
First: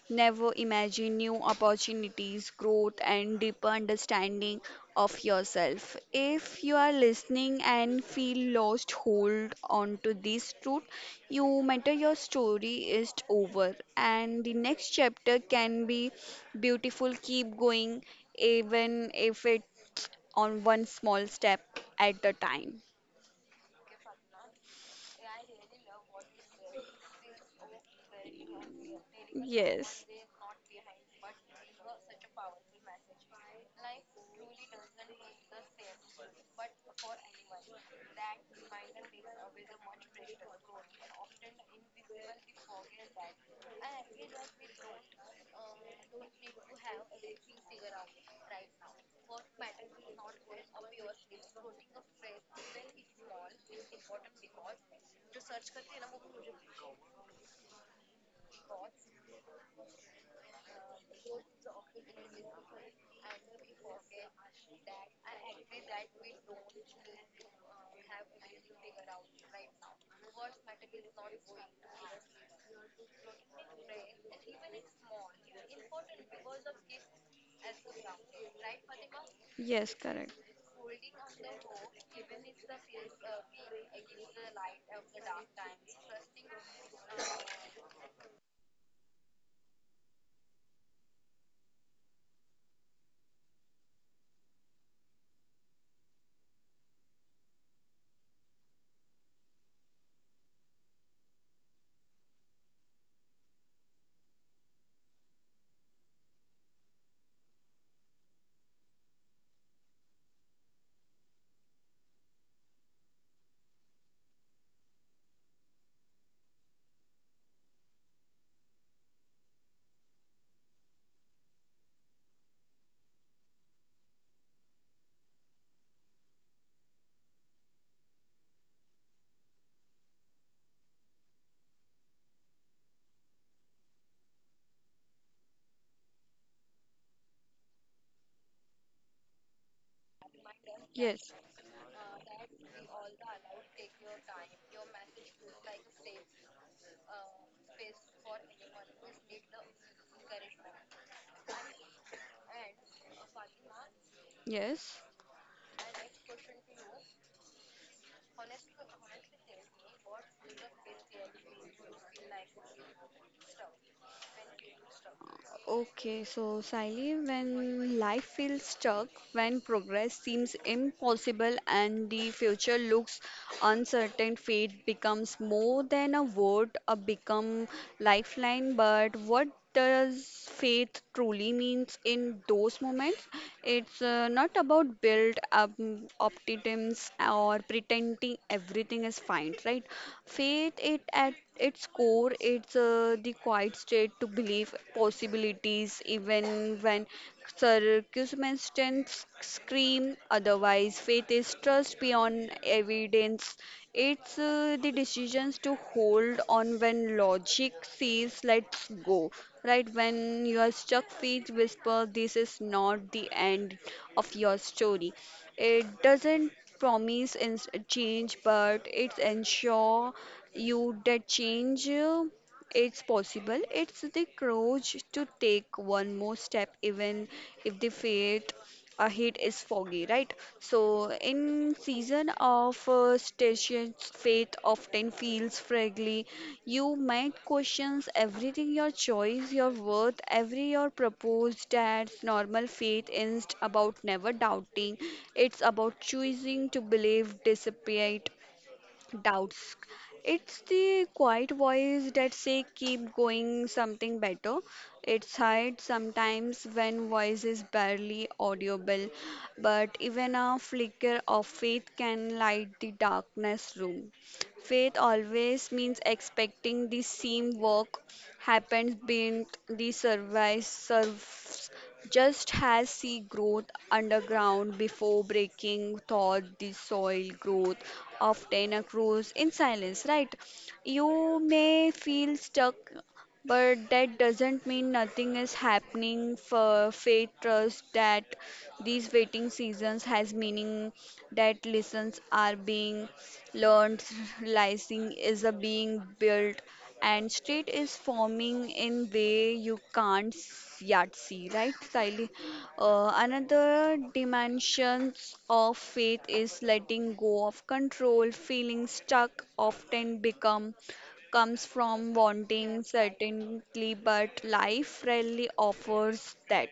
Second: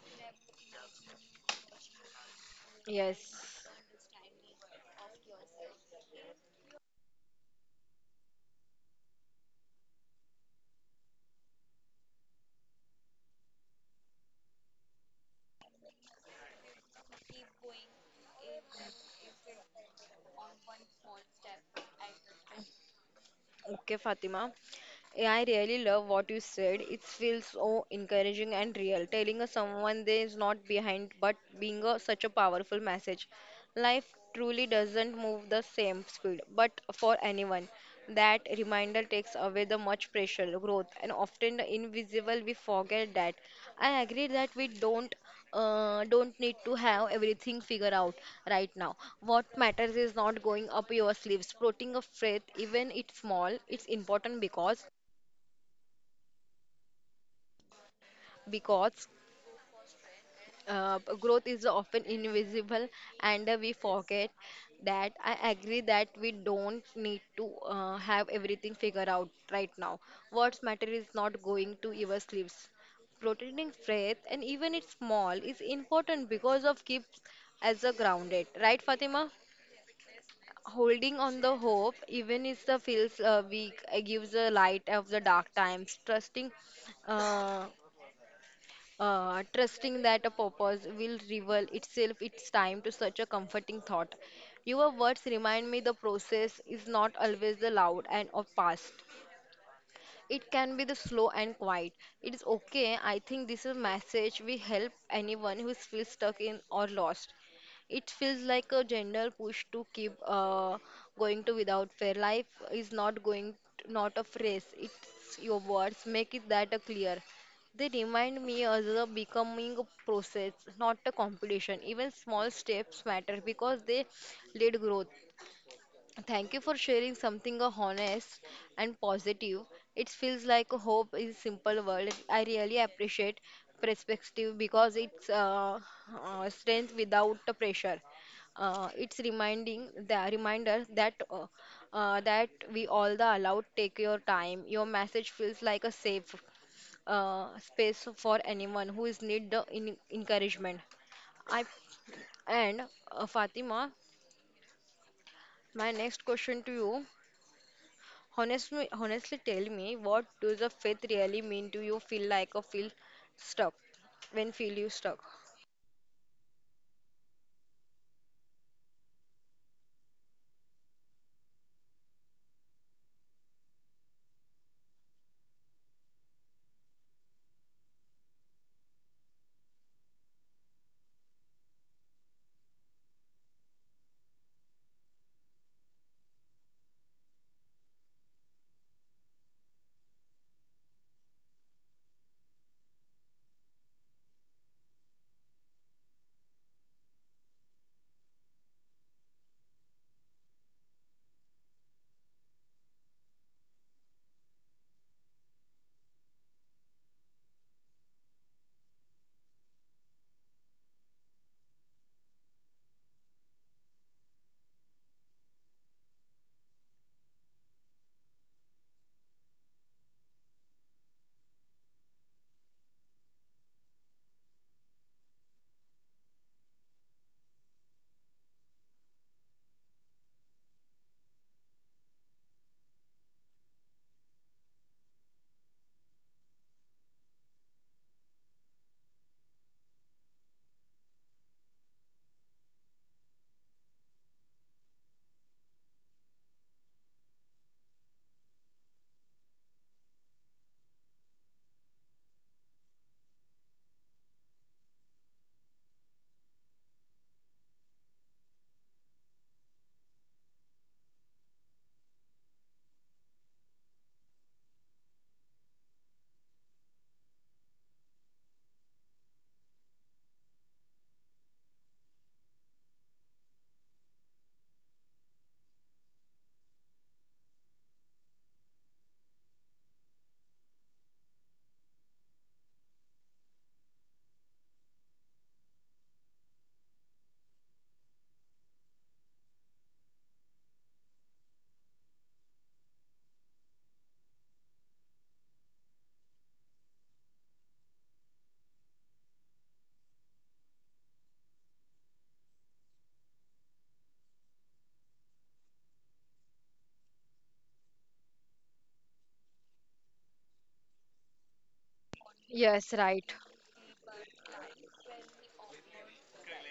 Speaker 2: never imagine: new opportunities, growth, and
Speaker 1: Yes.
Speaker 2: deeper understanding of yourself. If you are listening and feel lost, hold on to this truth. You matter, your story is over, and the next chapter can be beautiful. Keep going, even if it on one small step at a time.
Speaker 1: Okay, Fatima. Yeah, I really love what you said. It feels so encouraging and real. Telling us
Speaker 2: Yes.
Speaker 1: someone they is not behind, but being a, such a powerful message. Life truly doesn't move the same speed, but for anyone. That reminder takes away the much pressure, growth, and often the invisible. We forget that. I agree that we don't uh, don't need to have everything figured out right now. What matters is not going up your sleeves, putting a faith, even it's small. It's important because because uh, growth is often invisible and uh, we forget that. I agree that we don't need to uh, have everything figured out right now. What's matter is not going to your sleeves, protecting faith, and even it's small is important because of keeps as a grounded, right, Fatima?
Speaker 2: Yes, correct.
Speaker 1: Holding on the hope even if the feels uh, weak uh, gives a light of the dark times, trusting uh, uh, trusting that a purpose will reveal itself its time to such a comforting thought. Your words remind me the process is not always the loud and of past. It can be the slow and quiet. It is okay. I think this is a message we help anyone who feels stuck in or lost. It feels like a gentle push to keep uh, going to without fear. Life is not going not a phrase. It's your words. Make it that a clear. They remind me as a becoming a process, not a competition. Even small steps matter because they lead growth. Thank you for sharing something uh, honest and positive. It feels like hope is simple word. I really appreciate perspective because it's uh, uh, strength without the pressure. Uh, it's reminding the reminder that
Speaker 2: Yes.
Speaker 1: uh, uh, that we all the allowed take your time. Your message feels like a safe uh, space for anyone who is need the in- encouragement. I and uh, Fatima,
Speaker 2: Yes.
Speaker 1: my next question to you. Honestly, honestly tell me, what does the faith really mean? Do you feel like or feel stuck? When feel you stuck?
Speaker 2: Okay, so Sally, when life feels stuck, when progress seems impossible and the future looks uncertain, faith becomes more than a word, a become lifeline. But what does faith truly means in those moments? It's uh, not about build up mm, optimism or pretending everything is fine, right? Faith, it at its core, it's uh, the quiet state to believe possibilities even when circumstances scream otherwise. Faith is trust beyond evidence. It's uh, the decisions to hold on when logic says let's go, right? When you are stuck, faith whispers, this is not the end of your story. It doesn't promise in change, but it ensure you that change uh, it's possible. It's the courage to take one more step even if the faith uh, heat is foggy, right? So in season of uh, stations, faith often feels fragile. You might questions everything, your choice, your worth, every your proposed. That's normal. Faith is about never doubting. It's about choosing to believe despite doubts. It's the quiet voice that say keep going, something better. It's hard sometimes when voice is barely audible, but even a flicker of faith can light the darkness room. Faith always means expecting the same work happens beneath the surface, surface just as seed growth underground before breaking thought the soil. Growth often occurs in silence, right? You may feel stuck, but that doesn't mean nothing is happening. For faith, trust that these waiting seasons has meaning, that lessons are being learned, licensing is a being built, and state is forming in way you can't s- yet see, right, Siley? Uh, another dimensions of faith is letting go of control. Feeling stuck often become comes from wanting
Speaker 1: Yes, right.
Speaker 2: certainty, but life rarely offers that.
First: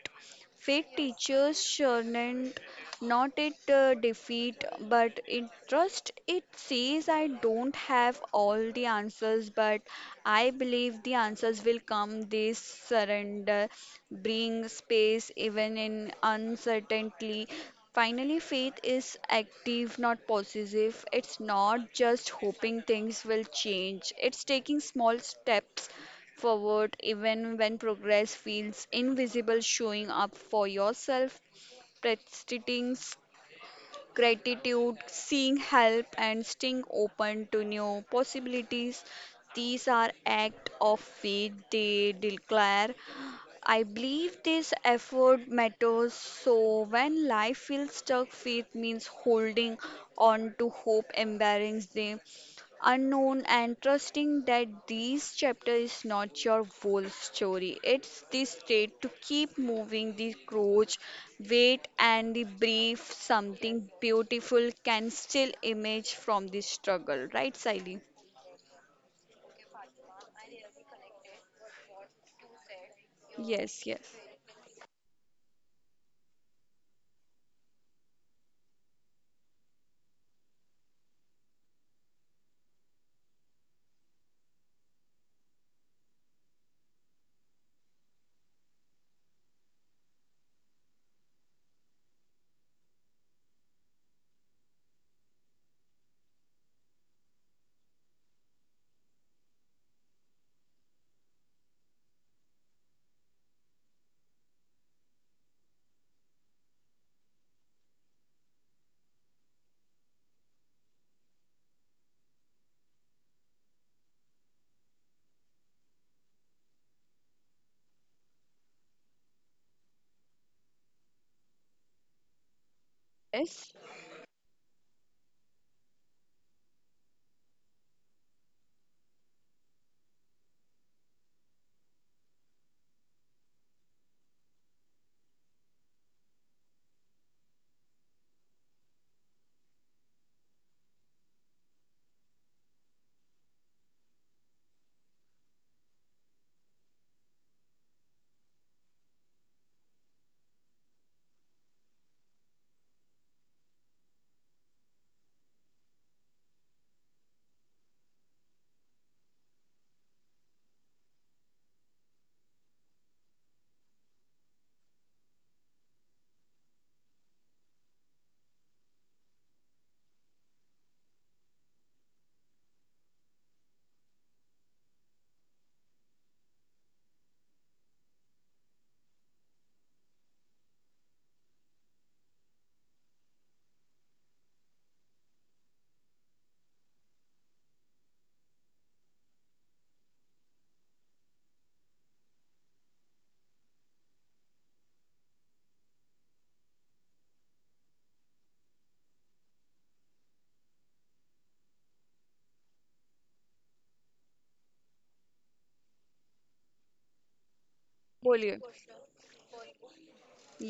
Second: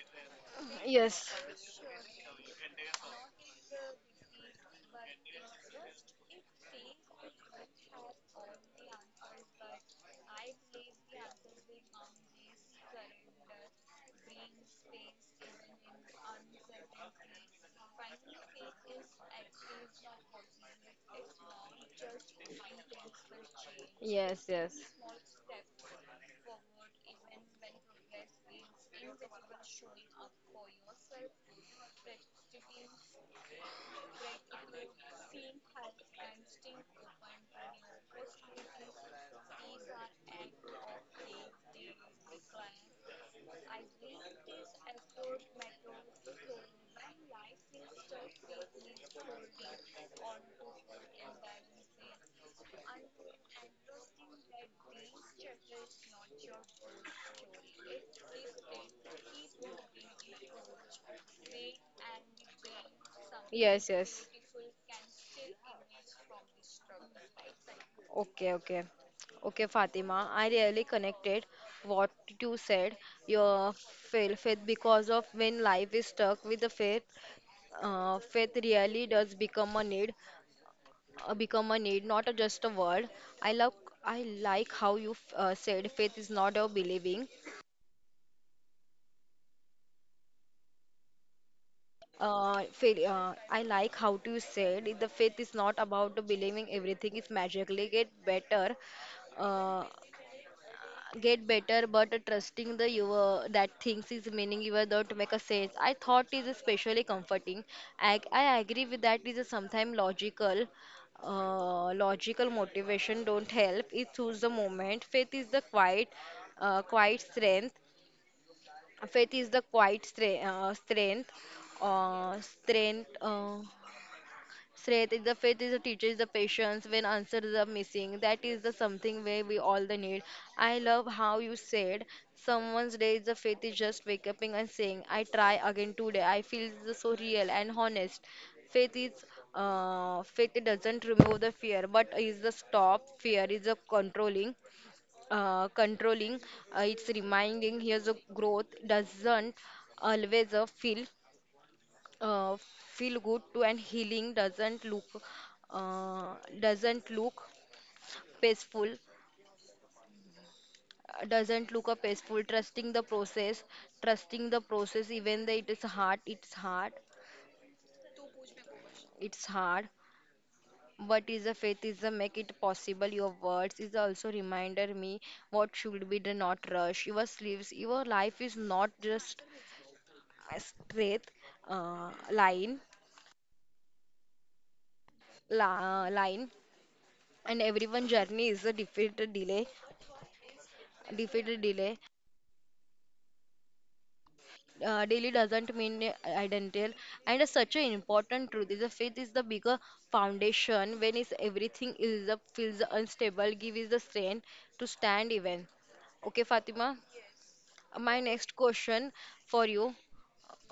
Speaker 2: Fake
Speaker 1: Yes.
Speaker 2: teachers shouldn't not it uh, defeat, but it trust. It says, I don't have all the answers, but I believe the answers will come. This surrender, bring space even in uncertainty. Finally, faith is active, not possessive. It's not just hoping things will change, it's taking small steps forward even when progress feels invisible: showing up for yourself, practicing gratitude, seeking help, and staying open to new possibilities. These are acts of faith, they declare I believe this effort matters. So when life feels stuck, faith means holding on to hope, embracing the unknown, and trusting that this chapter is not your whole story. It's the state to keep moving the crouch, wait, and the brief
Speaker 1: Yes, yes.
Speaker 2: something
Speaker 1: Yes, yes.
Speaker 2: beautiful can still emerge from the struggle. Right, Siley?
Speaker 1: Okay, okay. Okay, Fatima, I really connected what you said, your
Speaker 2: Yes, yes.
Speaker 1: fail faith because of when life is stuck with the faith, uh, faith really does become a need, uh, become a need, not a, just a word. I love, I like how you uh, said faith is not a believing. Uh, fail, uh, I like how you said it, the faith is not about the believing everything is magically get better. Uh, get better but trusting the you uh, that things is meaning you are not make a sense I thought is especially comforting, i, I agree with that is sometimes logical uh, logical motivation don't help it choose the moment faith is the quiet uh, quiet strength. Faith is the quiet stre- uh, strength uh, strength uh,
Speaker 2: Yes,
Speaker 1: Strength is the faith is the teacher is the patience when answers are missing. That is the something where we all the need. I love how you said someone's day is the faith is just wake up and saying, I try again today. I feel the so real and honest. Faith is uh, Faith doesn't remove the fear, but is the stop. Fear is the controlling. Uh, controlling. Uh, it's reminding here's a growth doesn't always uh, feel uh, feel good too, and healing doesn't look uh, doesn't look peaceful uh, doesn't look a peaceful, trusting the process, trusting the process even though it is hard it's hard it's hard but is a faith is a make it possible. Your words is also reminder me what should be the not rush your sleeves your life is not just a straight uh, line la, line, and everyone journey is a different delay defeated delay. Uh, daily doesn't mean identical, and such an important truth is the faith is the bigger foundation. When is everything is up, feels unstable, give is the strength to stand even. Okay, Fatima. My next
Speaker 2: boliye.
Speaker 1: question for you:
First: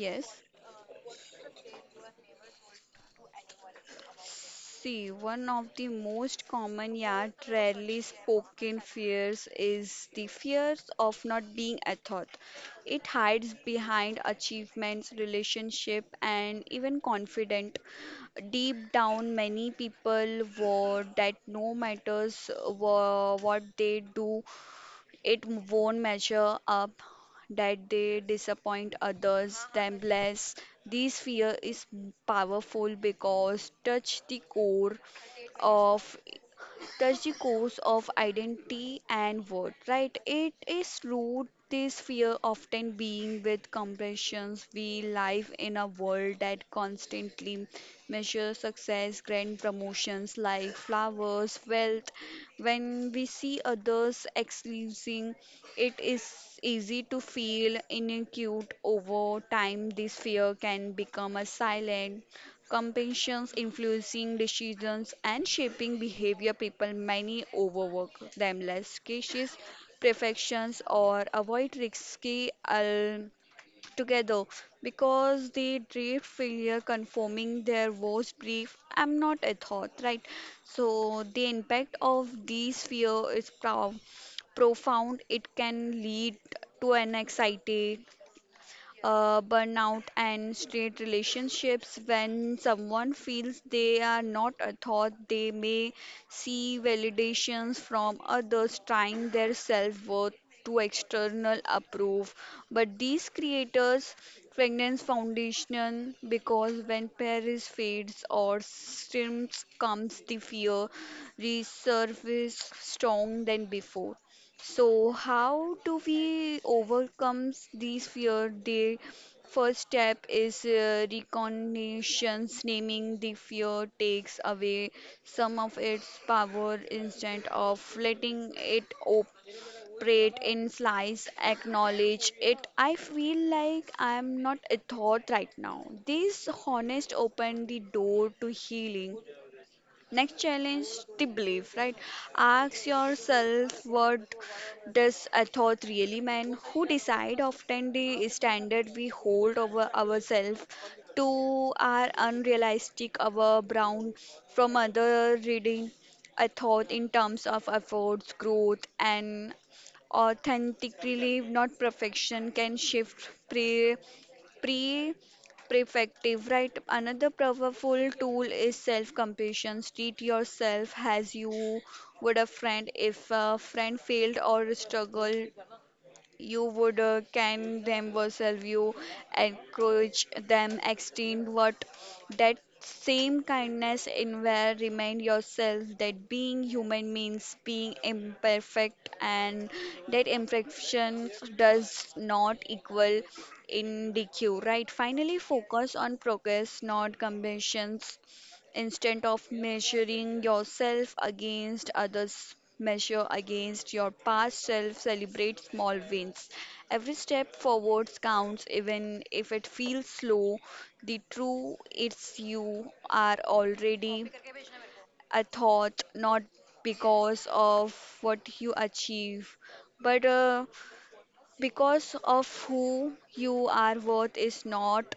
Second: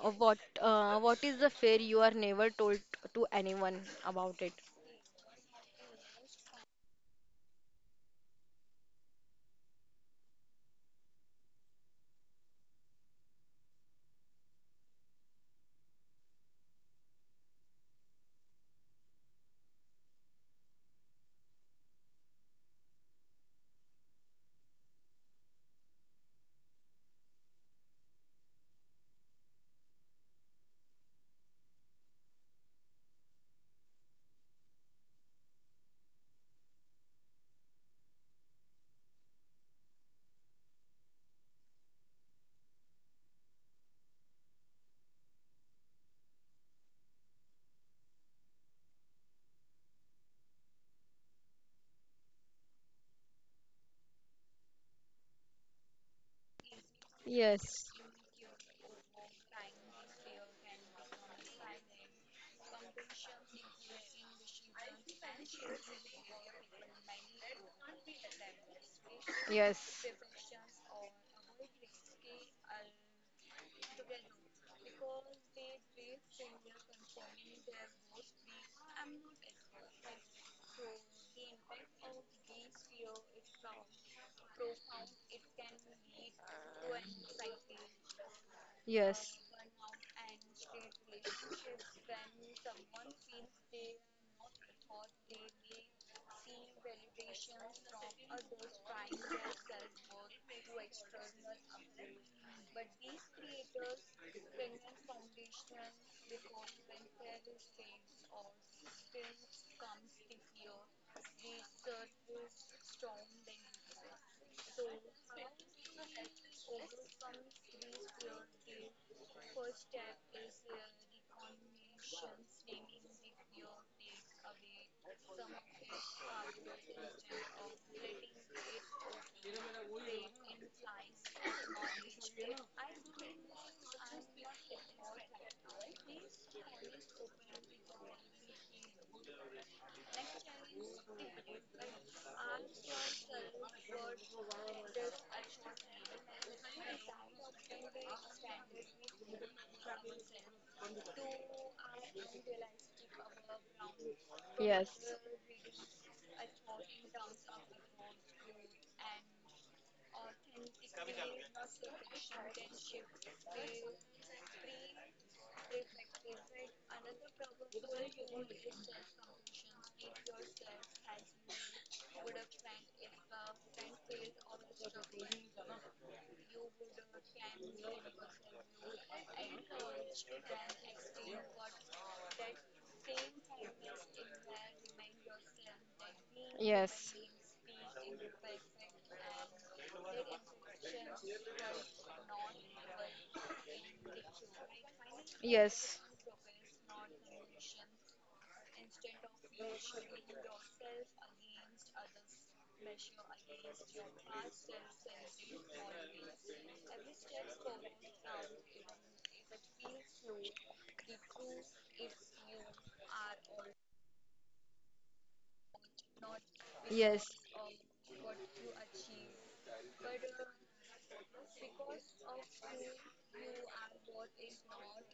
Speaker 1: uh, What uh, what is the fear you are never told to anyone about it?
Speaker 2: See, one of the most common yet rarely spoken fears is the fears of not being a thought. It hides behind achievements, relationship, and even confident. Deep down, many people were that no matters wha- what they do, it won't measure up, that they disappoint others, them less. This fear is powerful because touch the core of that's the cause of identity and worth, right? It is root. This fear often being with compressions. We live in a world that constantly measures success, grand promotions like flowers, wealth. When we see others excelling, it is easy to feel
Speaker 1: Yes.
Speaker 2: inadequate. Over time, this fear can become a silent competitions, influencing decisions and shaping behavior. People many overwork themselves cautious,
Speaker 1: Yes.
Speaker 2: perfections, or avoid risky altogether because they dread failure conforming their worst brief, I'm not a thought, right? So the impact of these fear is proud profound. It can lead to an anxiety, uh,
Speaker 1: Yes.
Speaker 2: burnout, and straight relationships. When someone feels they are not a thought, they may see validations from others, tying their self worth to external approve. But these creators fragrance foundation, because when Paris fades or streams comes, the fear resurface strong than before. So, how do we overcome these fear? The first step is uh, recognition. Naming the fear takes away some of its power. Instead of letting it operate in slice, acknowledge it. I feel like I am not a thought right now. This honest open the door to healing. Next, challenge the belief, right? Ask yourself, what does a thought really mean? Who decide? Often the standard we hold over ourselves to are unrealistic, our brown from
Speaker 1: Yes.
Speaker 2: other reading a thought in terms of efforts, growth, and authentically, not perfection, can shift pre pre prefective, right? Another powerful tool is self compassion. Treat yourself as you would a friend. If a friend failed or struggled, you would uh, can them yourself, you encourage them, extend what that same kindness in where. Remind yourself that being human
Speaker 1: Yes.
Speaker 2: means being imperfect, and that imperfection does not equal in dq, right? Finally, focus on progress, not competitions. Instead of measuring yourself against others, measure against your past self. Celebrate small wins. Every step forwards counts, even if it feels slow. The true it's you are already a thought, not
Speaker 1: Yes.
Speaker 2: because
Speaker 1: Yes.
Speaker 2: of what you achieve, but uh, because of who you are. Worth is not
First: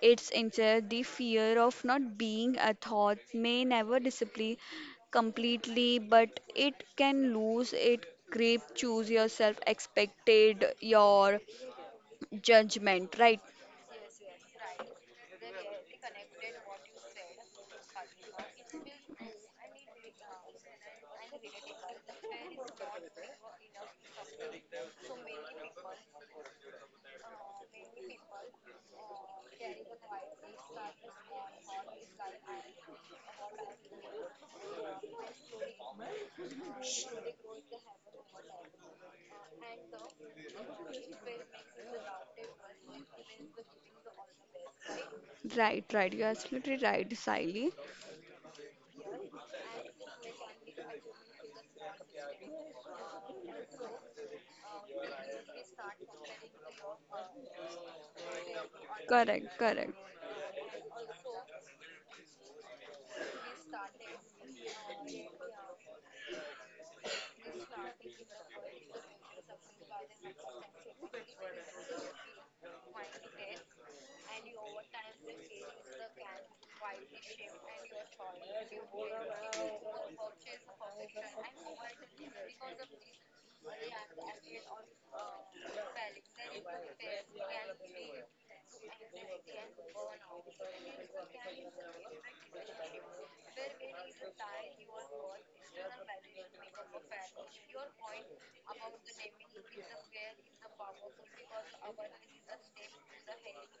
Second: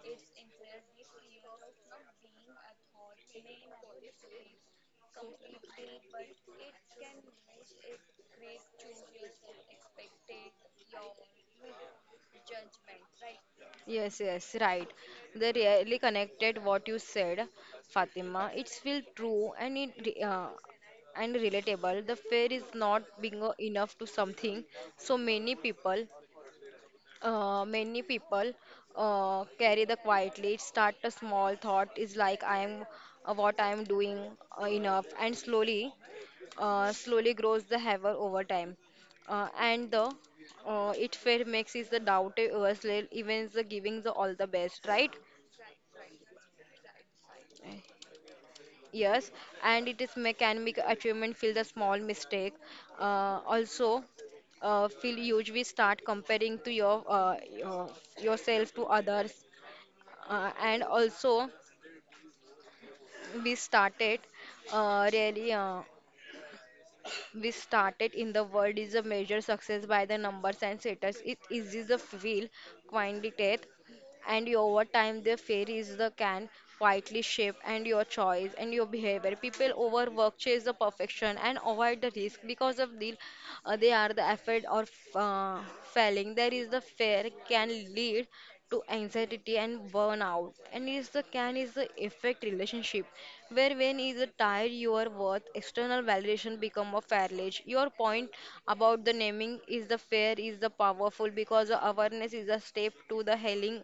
Speaker 2: it's instead. The fear of not being a thought may never disappear completely, but it can lose its grip. Choose yourself, expected your judgment. Right,
Speaker 1: Yes, yes, right. They really connected what you said, Fatima. It's feel true and it re- uh, and relatable. The fear is not being uh, enough to something. So many people, uh, many people uh, carry the quietly. It start a small thought is like I am uh, what I am doing uh, enough, and slowly uh, slowly grows the haver over time. Uh, and the uh, it fair makes is the doubt yourself even the giving the all the best, right?
Speaker 2: right, right. You're absolutely right, Siley.
Speaker 1: Yes, and it is ma- can make achievement feel the small mistake. Uh, also, uh, feel huge. We start comparing to your uh, your- yourself to others,
Speaker 2: Correct, correct,
Speaker 1: uh, and also we started uh, really uh, we started in the world is a major success by the numbers and setters. It is the feel quantitative, and over time the fear is the can quietly shape and your choice and your behavior. People overwork chase the perfection and avoid the risk because of the uh, they are the effort or uh, failing. There is the fear can lead to anxiety and burnout. And is the can is the effect relationship, where when is the tired your worth, external validation become a failure. Your point about the naming is the fair is the powerful because the awareness is a step to the healing.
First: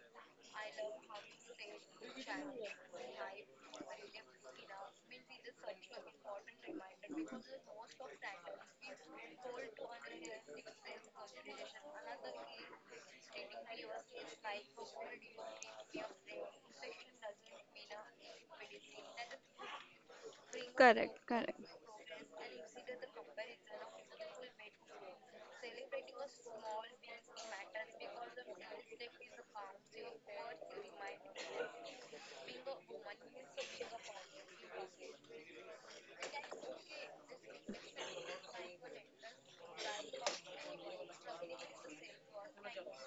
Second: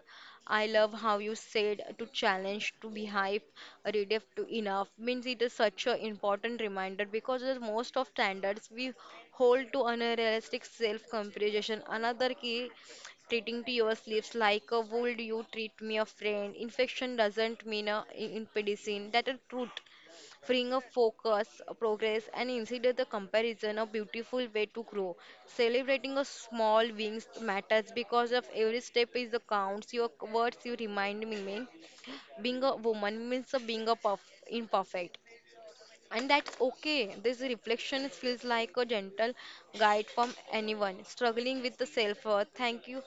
Speaker 1: I love how you said to challenge, to be hype, redev to enough means it is such an important reminder because the most of standards we hold to unrealistic self comparison another key treating to your sleeves like a would you treat me a friend infection doesn't mean a in medicine. That a truth freeing up
Speaker 2: correct,
Speaker 1: focus
Speaker 2: correct.
Speaker 1: progress and insider the comparison a beautiful way to grow celebrating a small wins matters because of every step is the counts your words you remind me mean being a woman means a being a perf- imperfect and that's okay. This reflection feels like a gentle guide from anyone struggling with the self worth. Thank you,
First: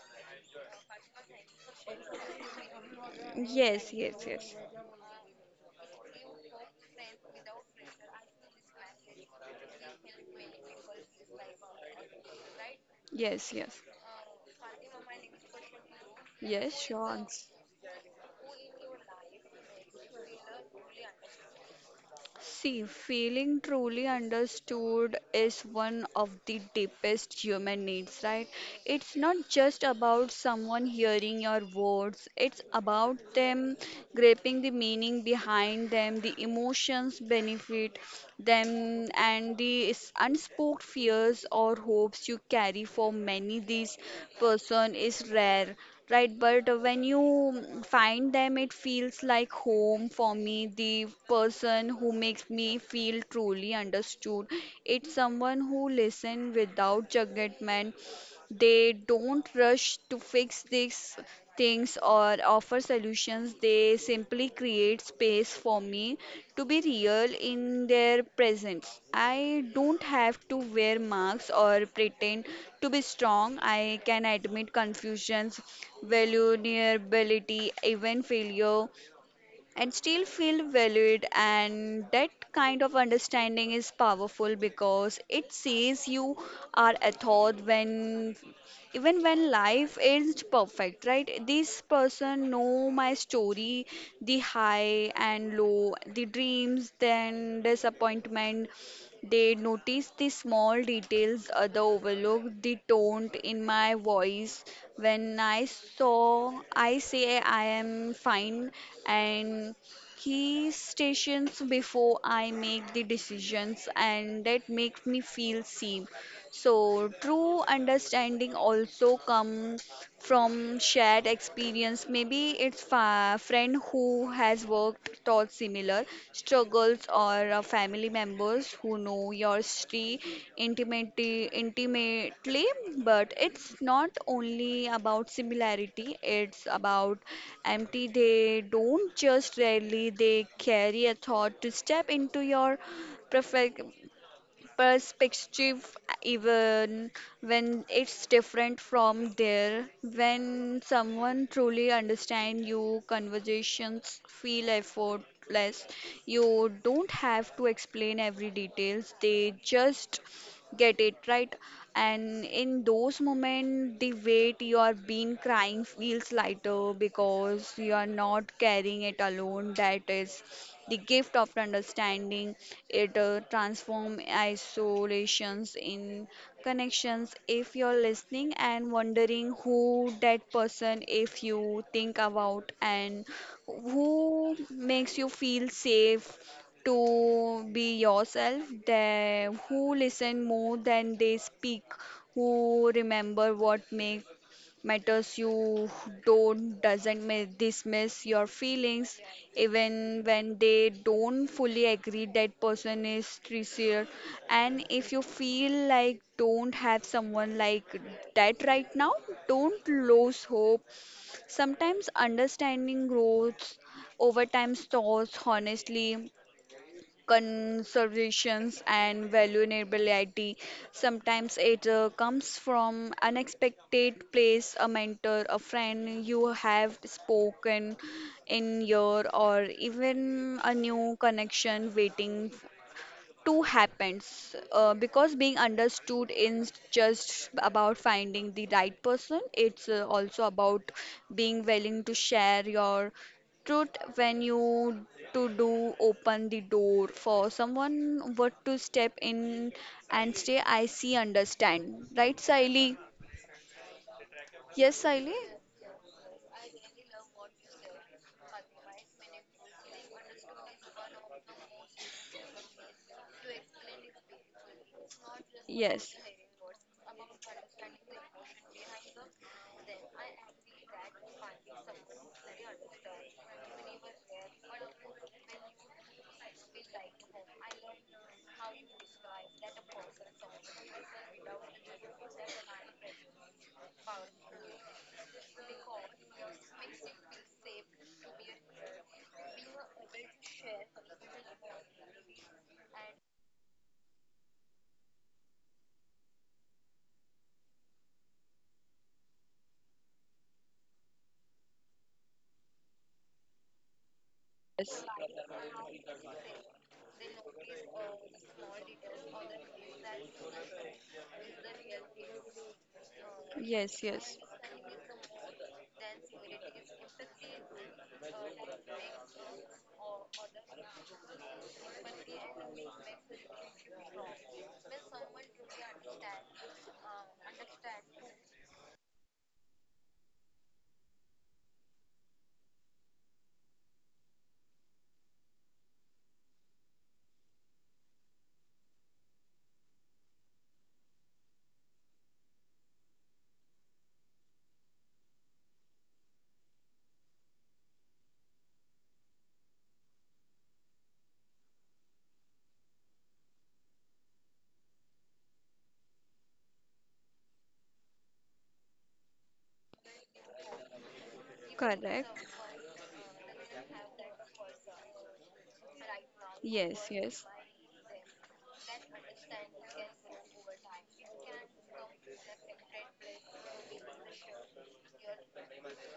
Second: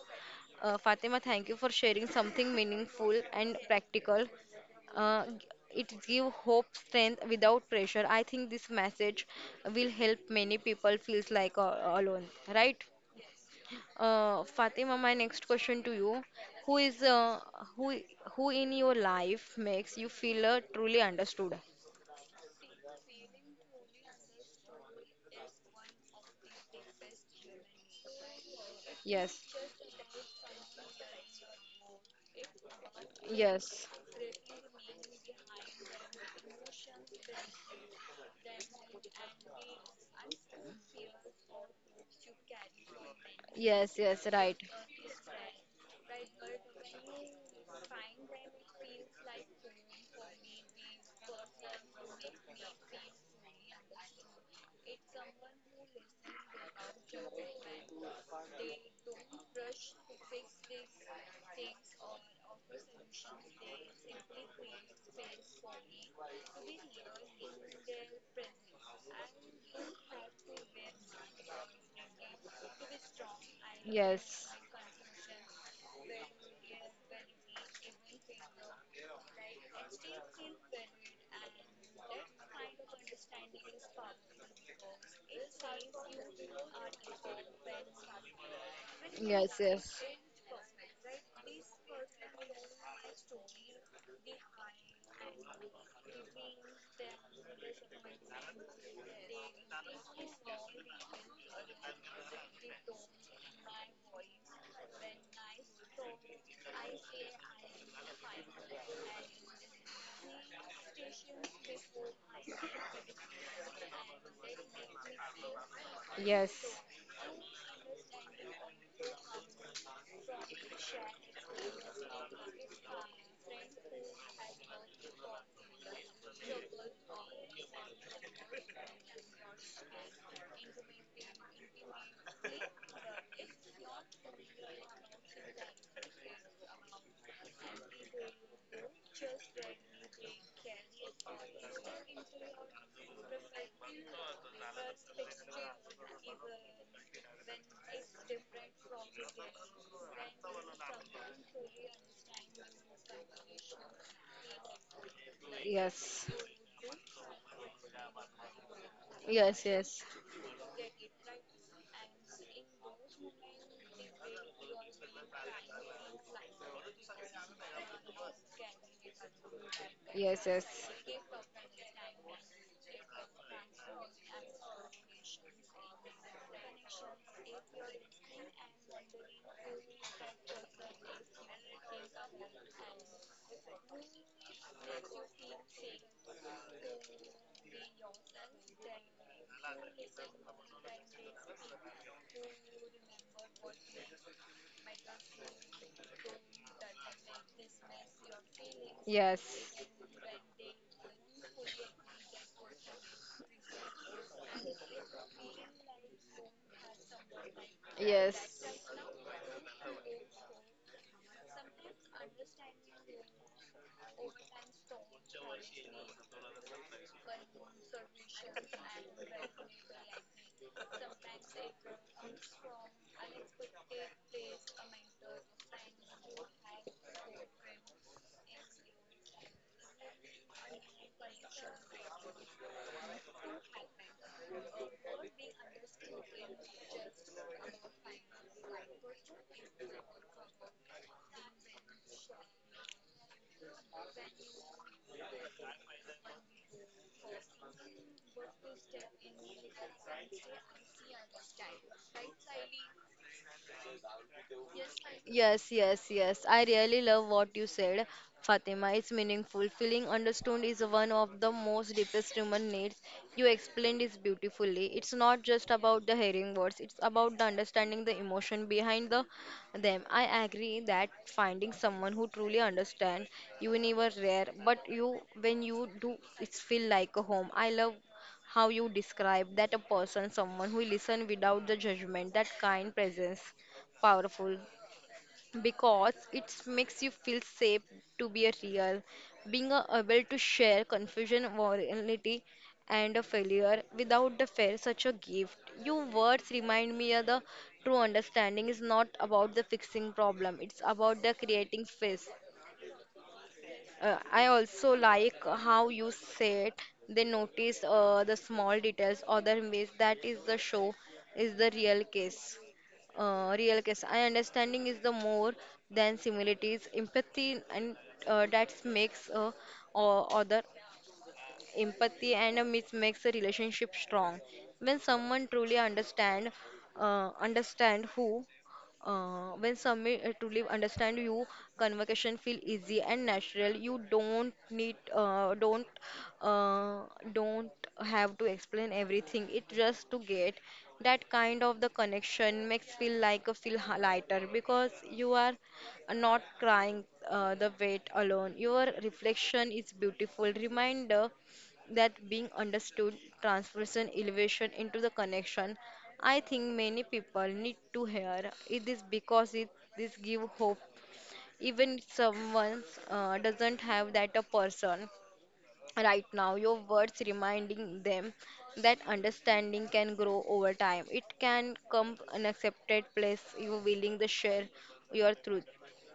Speaker 1: uh, Fatima. Thank you for sharing something meaningful and
Speaker 2: Yes,
Speaker 1: practical.
Speaker 2: yes, yes,
Speaker 1: Uh, g- it gives hope, strength without pressure. I think this message will help many people feels like uh, alone, right?
Speaker 2: yes, yes.
Speaker 1: Uh, Fatima, my next question to you: who
Speaker 2: Yes,
Speaker 1: is
Speaker 2: sure.
Speaker 1: uh, who who in your life makes you feel uh, truly understood?
Speaker 2: See, feeling truly understood is one of the deepest human needs, right? It's
Speaker 1: Yes,
Speaker 2: not just about someone hearing your words, it's about them
Speaker 1: yes.
Speaker 2: grasping the meaning behind them, the emotions benefit them, and the s- unspoken fears or hopes you carry for many. This
Speaker 1: Yes, yes, right.
Speaker 2: person is rare, right? But when you mm, find them, it feels like home. For me, the person who makes me feel truly understood, it's someone who listens without judgment. They don't rush to fix these things or offer solutions. They simply create space for me to be real in their presence. I don't have to wear masks or pretend to be strong. I can
Speaker 1: Yes,
Speaker 2: admit confusions, vulnerability, even failure, and still feel valued. And that kind of understanding is powerful because it says you are a thought when, even when
Speaker 1: yes,
Speaker 2: life
Speaker 1: yes.
Speaker 2: isn't perfect, right? This person know my story, the high and low, the dreams then disappointment. They noticed the small details other overlooked, the tone in my voice when I saw, I say I am fine, and he stations before I make the decisions, and that makes me feel seen.
Speaker 1: Yes,
Speaker 2: So, true understanding also comes from shared experience. Maybe it's a friend who has worked through similar struggles, or uh, family members who know your story intimately, intimately. But it's not only about similarity, it's about empty. They don't just rarely, they carry a thought to step into your perfect perspective even when it's different from there. When someone truly understands you, conversations feel effortless.
Speaker 1: yes,
Speaker 2: You don't have to explain every details, they
Speaker 1: yes, yes,
Speaker 2: just get it, right? And in those moments the weight you are been crying feels lighter because you are not carrying it alone. That is
Speaker 1: yes,
Speaker 2: the gift of understanding. It uh, transforms isolations in connections. If you're listening and wondering who that person, if you think about and who makes you feel safe to be yourself, they, who listen more than they speak, who remember what make matters you don't doesn't ma- dismiss your
Speaker 1: yes,
Speaker 2: feelings
Speaker 1: yes,
Speaker 2: even when they don't fully agree, that person is sincere. And if you feel like don't have someone like that
Speaker 1: yes.
Speaker 2: right now, don't lose hope. Sometimes understanding grows over time, thoughts honestly, conservations, and vulnerability. Sometimes it uh, comes from unexpected place, a mentor, a friend you have spoken in your, or even a new connection waiting two happens uh, because being understood is just about finding the right person, it's uh, also about being willing to share your truth. When you to do open the door for someone what to step in and stay, I see, understand right, Siley? Yes, Siley?
Speaker 1: Yes, yes, yes. I really love what you said, Fatima. It's meaningful. Feeling understood is one of the most deepest human needs. You explained this beautifully. It's not just about the
Speaker 2: Yes,
Speaker 1: hearing words, it's about the understanding the emotion behind the them. I agree that finding someone who truly understands you never rare, but you when you do it's feel like a home. I love how you describe that a person, someone who listen without the judgment, that kind presence powerful because it makes you feel safe to be a real being a- able to share confusion vulnerability and a failure without the fear such a gift your words remind me of the true understanding is not about the fixing problem, it's about the creating space. uh, I also like how you said they notice uh, the small details other ways that is the show is the real case, uh, real
Speaker 2: yes,
Speaker 1: case I
Speaker 2: yes,
Speaker 1: understanding is the more than similarities empathy and uh, that makes uh, o- other empathy and a myth makes a relationship strong when someone truly understand uh, understand who uh, when someone uh, truly understand you, conversation feel easy and natural. You don't need uh, don't uh, don't have to explain everything, it just to get that kind of the connection makes feel like a feel h- lighter because you are not crying uh, the weight alone. Your reflection is beautiful reminder that being understood transformation elevation into the connection. I think many people need to hear it is because it this give hope even if
Speaker 2: correct.
Speaker 1: someone uh, doesn't have that a person right now, your
Speaker 2: Yes,
Speaker 1: words
Speaker 2: yes,
Speaker 1: reminding them that understanding can grow over time. It can come an accepted place you willing to share your truth.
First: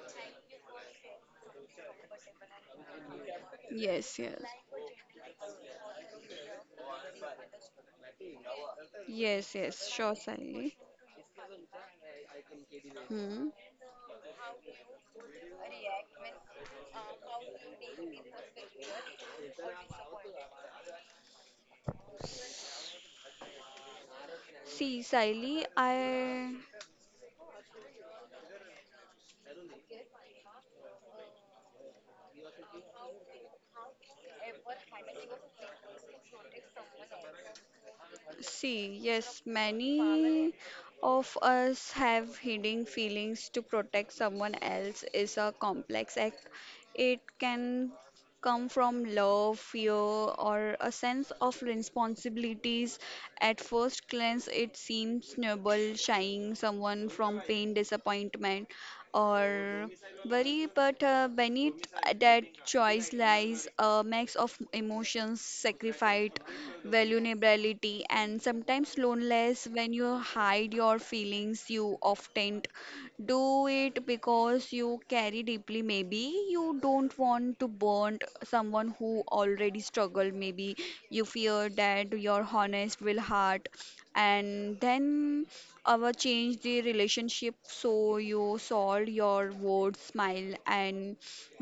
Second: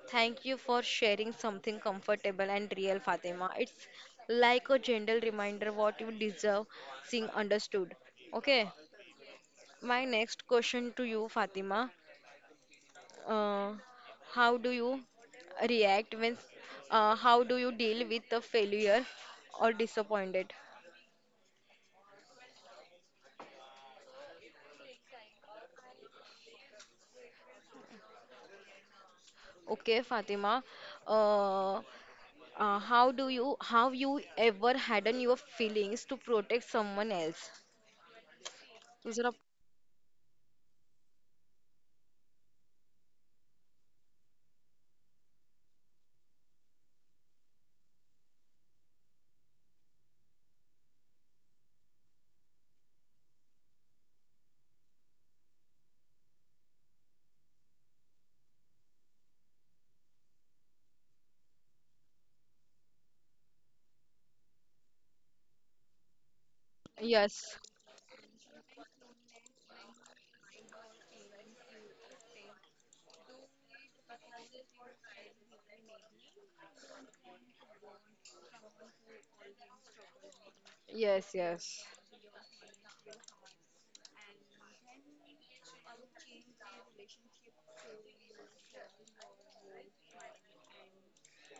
Speaker 1: Thank you for sharing something comfortable and real, Fatima. It's
Speaker 2: yes, yes,
Speaker 1: like a gentle reminder what you deserve seeing understood. Okay,
Speaker 2: yes, yes,
Speaker 1: my
Speaker 2: sure,
Speaker 1: next
Speaker 2: Sally.
Speaker 1: question to you, Fatima.
Speaker 2: Hmm.
Speaker 1: Uh, how do you react when, uh, how do you deal with the failure or disappointed?
Speaker 2: See, Sally, I.
Speaker 1: Okay, Fatima. Uh, uh, how do you, how you ever harden your feelings to protect someone else?
Speaker 2: See,
Speaker 1: Is it a
Speaker 2: yes, many of us have hidden feelings to protect someone else is a complex act. It can come from love, fear, or a sense of responsibilities. At first glance, it seems noble, shying someone from pain, disappointment, or worry, but uh, beneath that choice lies a mix of emotions, sacrifice,
Speaker 1: yes,
Speaker 2: vulnerability, and sometimes loneliness. When you hide your feelings, you often do it because you carry deeply. Maybe you don't want to burn someone who already struggled. Maybe you
Speaker 1: yes,
Speaker 2: fear
Speaker 1: yes,
Speaker 2: that your honest will hurt, and then our change the relationship, so you solve your words smile and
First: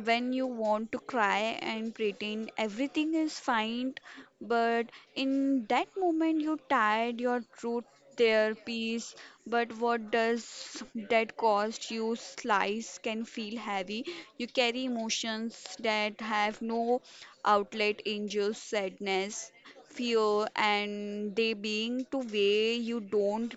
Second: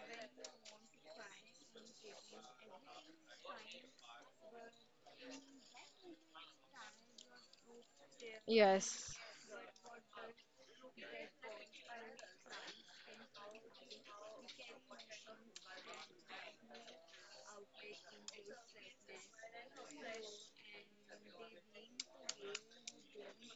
Speaker 2: when you want to cry, and pretend everything is fine, but in that moment, you tied your truth their peace.
Speaker 1: yes,
Speaker 2: But what does that cost you? Slice can feel heavy. You carry emotions that have no outlet in just sadness, fear, and they being to way you don't.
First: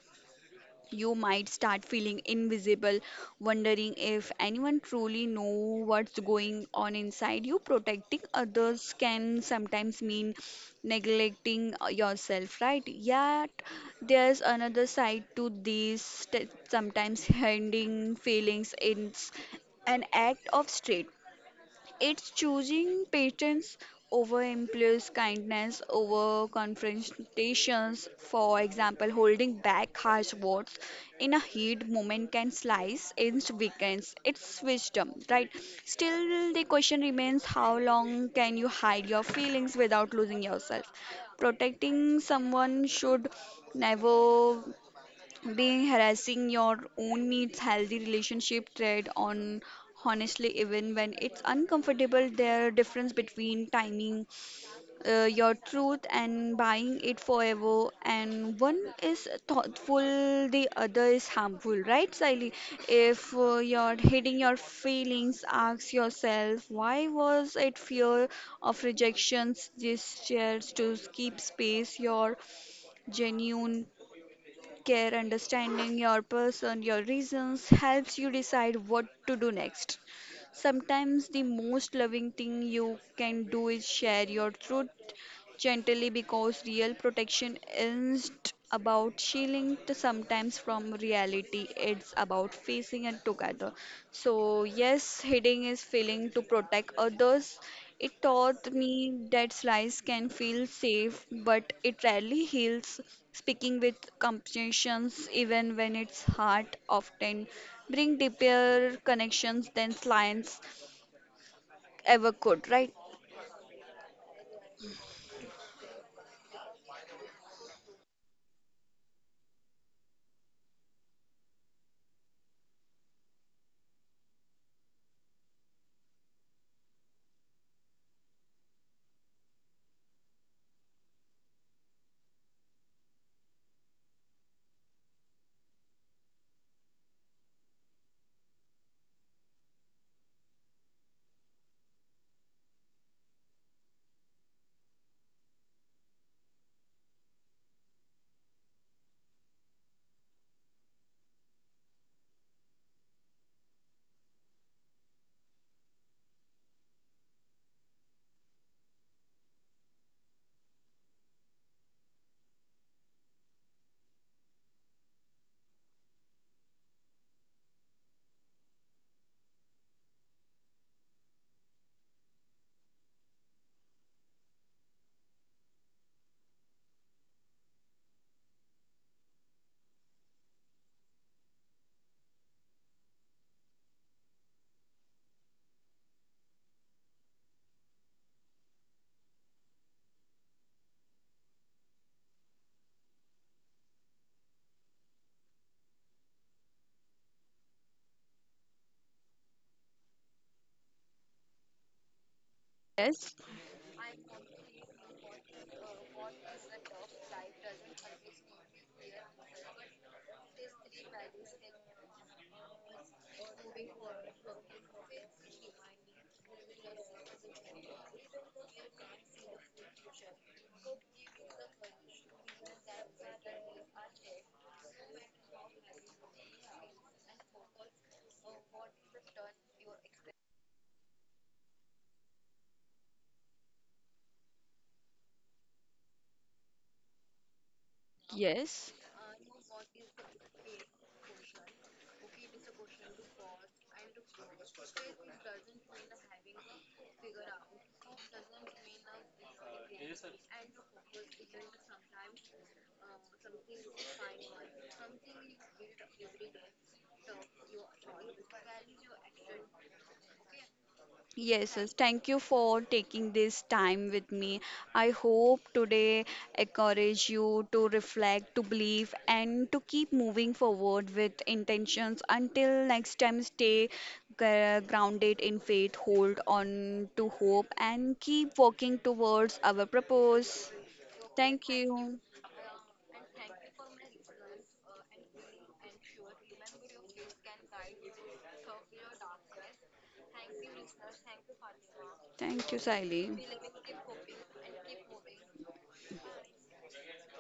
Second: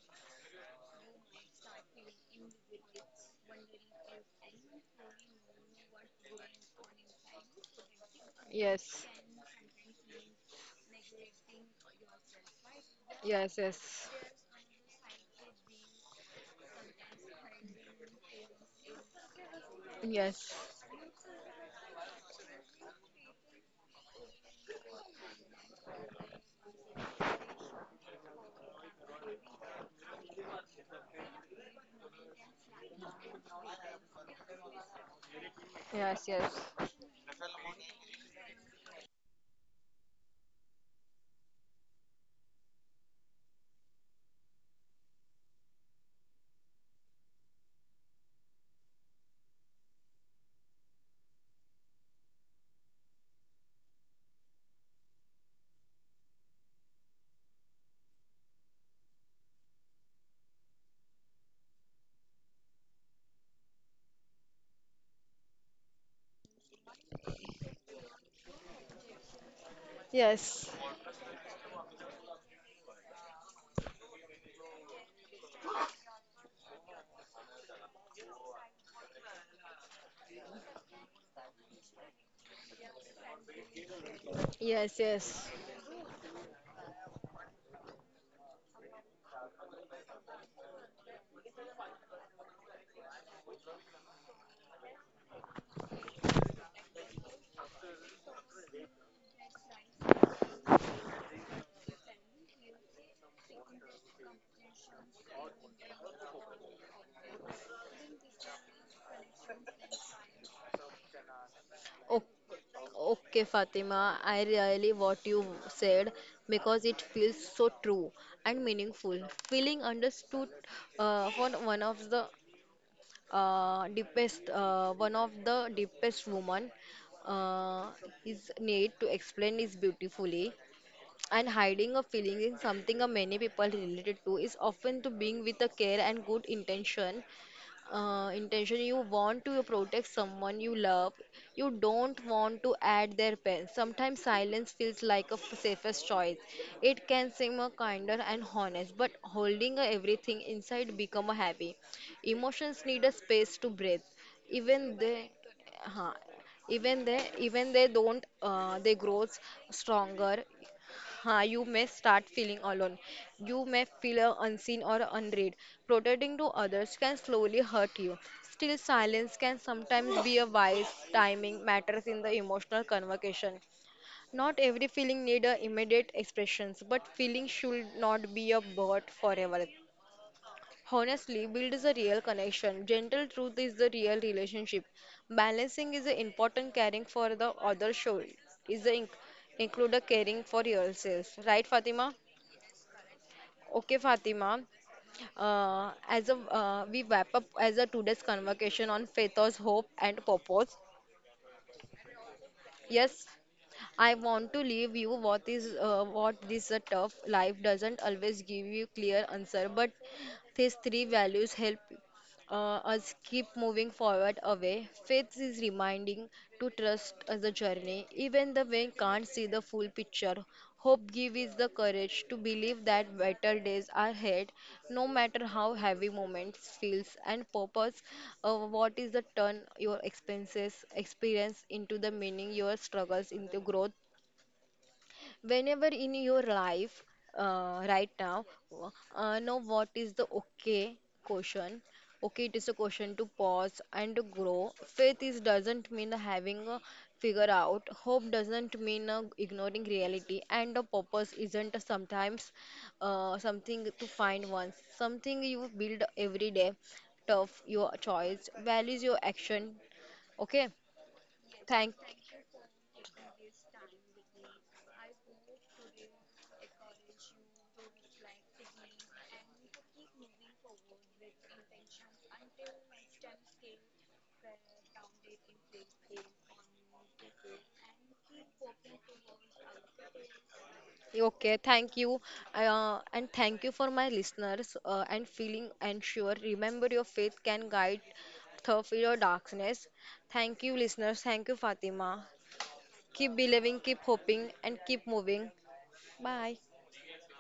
Speaker 2: You might start feeling invisible, wondering if anyone truly know what's going on inside you. Protecting others
Speaker 1: yes,
Speaker 2: can sometimes mean neglecting uh, yourself, right? Yet
Speaker 1: yes, yes,
Speaker 2: there's another side to this. That Sometimes hiding feelings is an act
Speaker 1: yes,
Speaker 2: of strength. It's choosing patience over impulse, kindness over confrontations. For example, holding back harsh words in a heat moment can slice into weekends. It's wisdom, right?
Speaker 1: yes,
Speaker 2: Still,
Speaker 1: yes,
Speaker 2: the question remains, how long can you hide your feelings without losing yourself? Protecting someone should never being harassing your own needs. Healthy relationship trade on honestly, even when it's uncomfortable. There are difference between timing uh, your truth and buying it forever, and one is thoughtful, the other is harmful, right, Siley? If uh, you're hitting your feelings, ask yourself why. Was it fear of rejections, these
Speaker 1: yes,
Speaker 2: chairs to keep space, your genuine care? Understanding your person, your reasons helps you decide what to do next. Sometimes the most loving thing you can do is share your truth
Speaker 1: yes, yes.
Speaker 2: gently, because real protection isn't about shielding to sometimes from reality, it's about facing it together. So yes, hiding is feeling to protect others, it taught me that slice can feel safe, but it rarely heals. Speaking with compassions, even when it's hard, often bring deeper connections than slices
Speaker 1: O-
Speaker 2: ever could, right?
Speaker 1: Okay, Fatima, I really what you said because it feels so true and meaningful. Feeling understood uh, for one of the uh, deepest uh, one of the deepest woman uh, his need to explain is beautifully and hiding a feeling is something uh, many people related to is often to being with a care and good intention, uh, intention. You want to protect someone you love, you don't want to add their pain. Sometimes silence feels like a f- safest choice. It can seem a kinder and honest, but holding uh, everything inside become a heavy. Emotions need a space to breathe even they, huh, even they even they don't uh, they grows stronger. Ha, you may start feeling alone. You may feel uh, unseen or unread. Protecting to others can slowly hurt you. Still, silence can sometimes be a wise timing matters in the emotional convocation. Not every feeling need a immediate expressions, but feeling should not be a burden forever. Honestly, build is a real connection. Gentle truth is the real relationship. Balancing is a important caring for the other show is the inc- include a caring for yourself. Right, Fatima? Okay, Fatima. Uh, as a, uh, we wrap up as a today's conversation on faithos, hope, and purpose. Yes,
Speaker 2: Yes,
Speaker 1: I want to leave you what is uh, what this a tough life doesn't always give you clear answer, but these three values help uh, us keep moving forward away. Faith is reminding to trust as the journey, even the when can't see the full picture. Hope give is the courage to believe that better days are ahead, no matter how heavy moments feels and purpose. Uh, what is the turn your expenses experience into the meaning your struggles into growth whenever in your life uh, right now, w-
Speaker 2: yes.
Speaker 1: uh, know what is the okay question. Okay, it is a question to pause and to grow. Faith is doesn't mean having a figure out, hope doesn't mean uh, ignoring reality, and a purpose isn't sometimes uh, something to find once, something you build every day tough your choice values your action. Okay,
Speaker 2: Yes, yes.
Speaker 1: thank.
Speaker 2: Thank you for taking this time with me. I hope today encourage you to reflect, to believe, and to keep moving forward with intentions. Until next time, stay gr- grounded in faith, hold on to hope, and keep working towards our purpose.
Speaker 1: Okay,
Speaker 2: Thank
Speaker 1: thank you.
Speaker 2: you.
Speaker 1: Uh, and thank you for my listeners uh, and feeling and sure. Remember, your faith can guide through your darkness. Thank you, listeners. Thank you, Fatima.
Speaker 2: Thank you, Siley.
Speaker 1: Keep believing, keep hoping, and keep moving.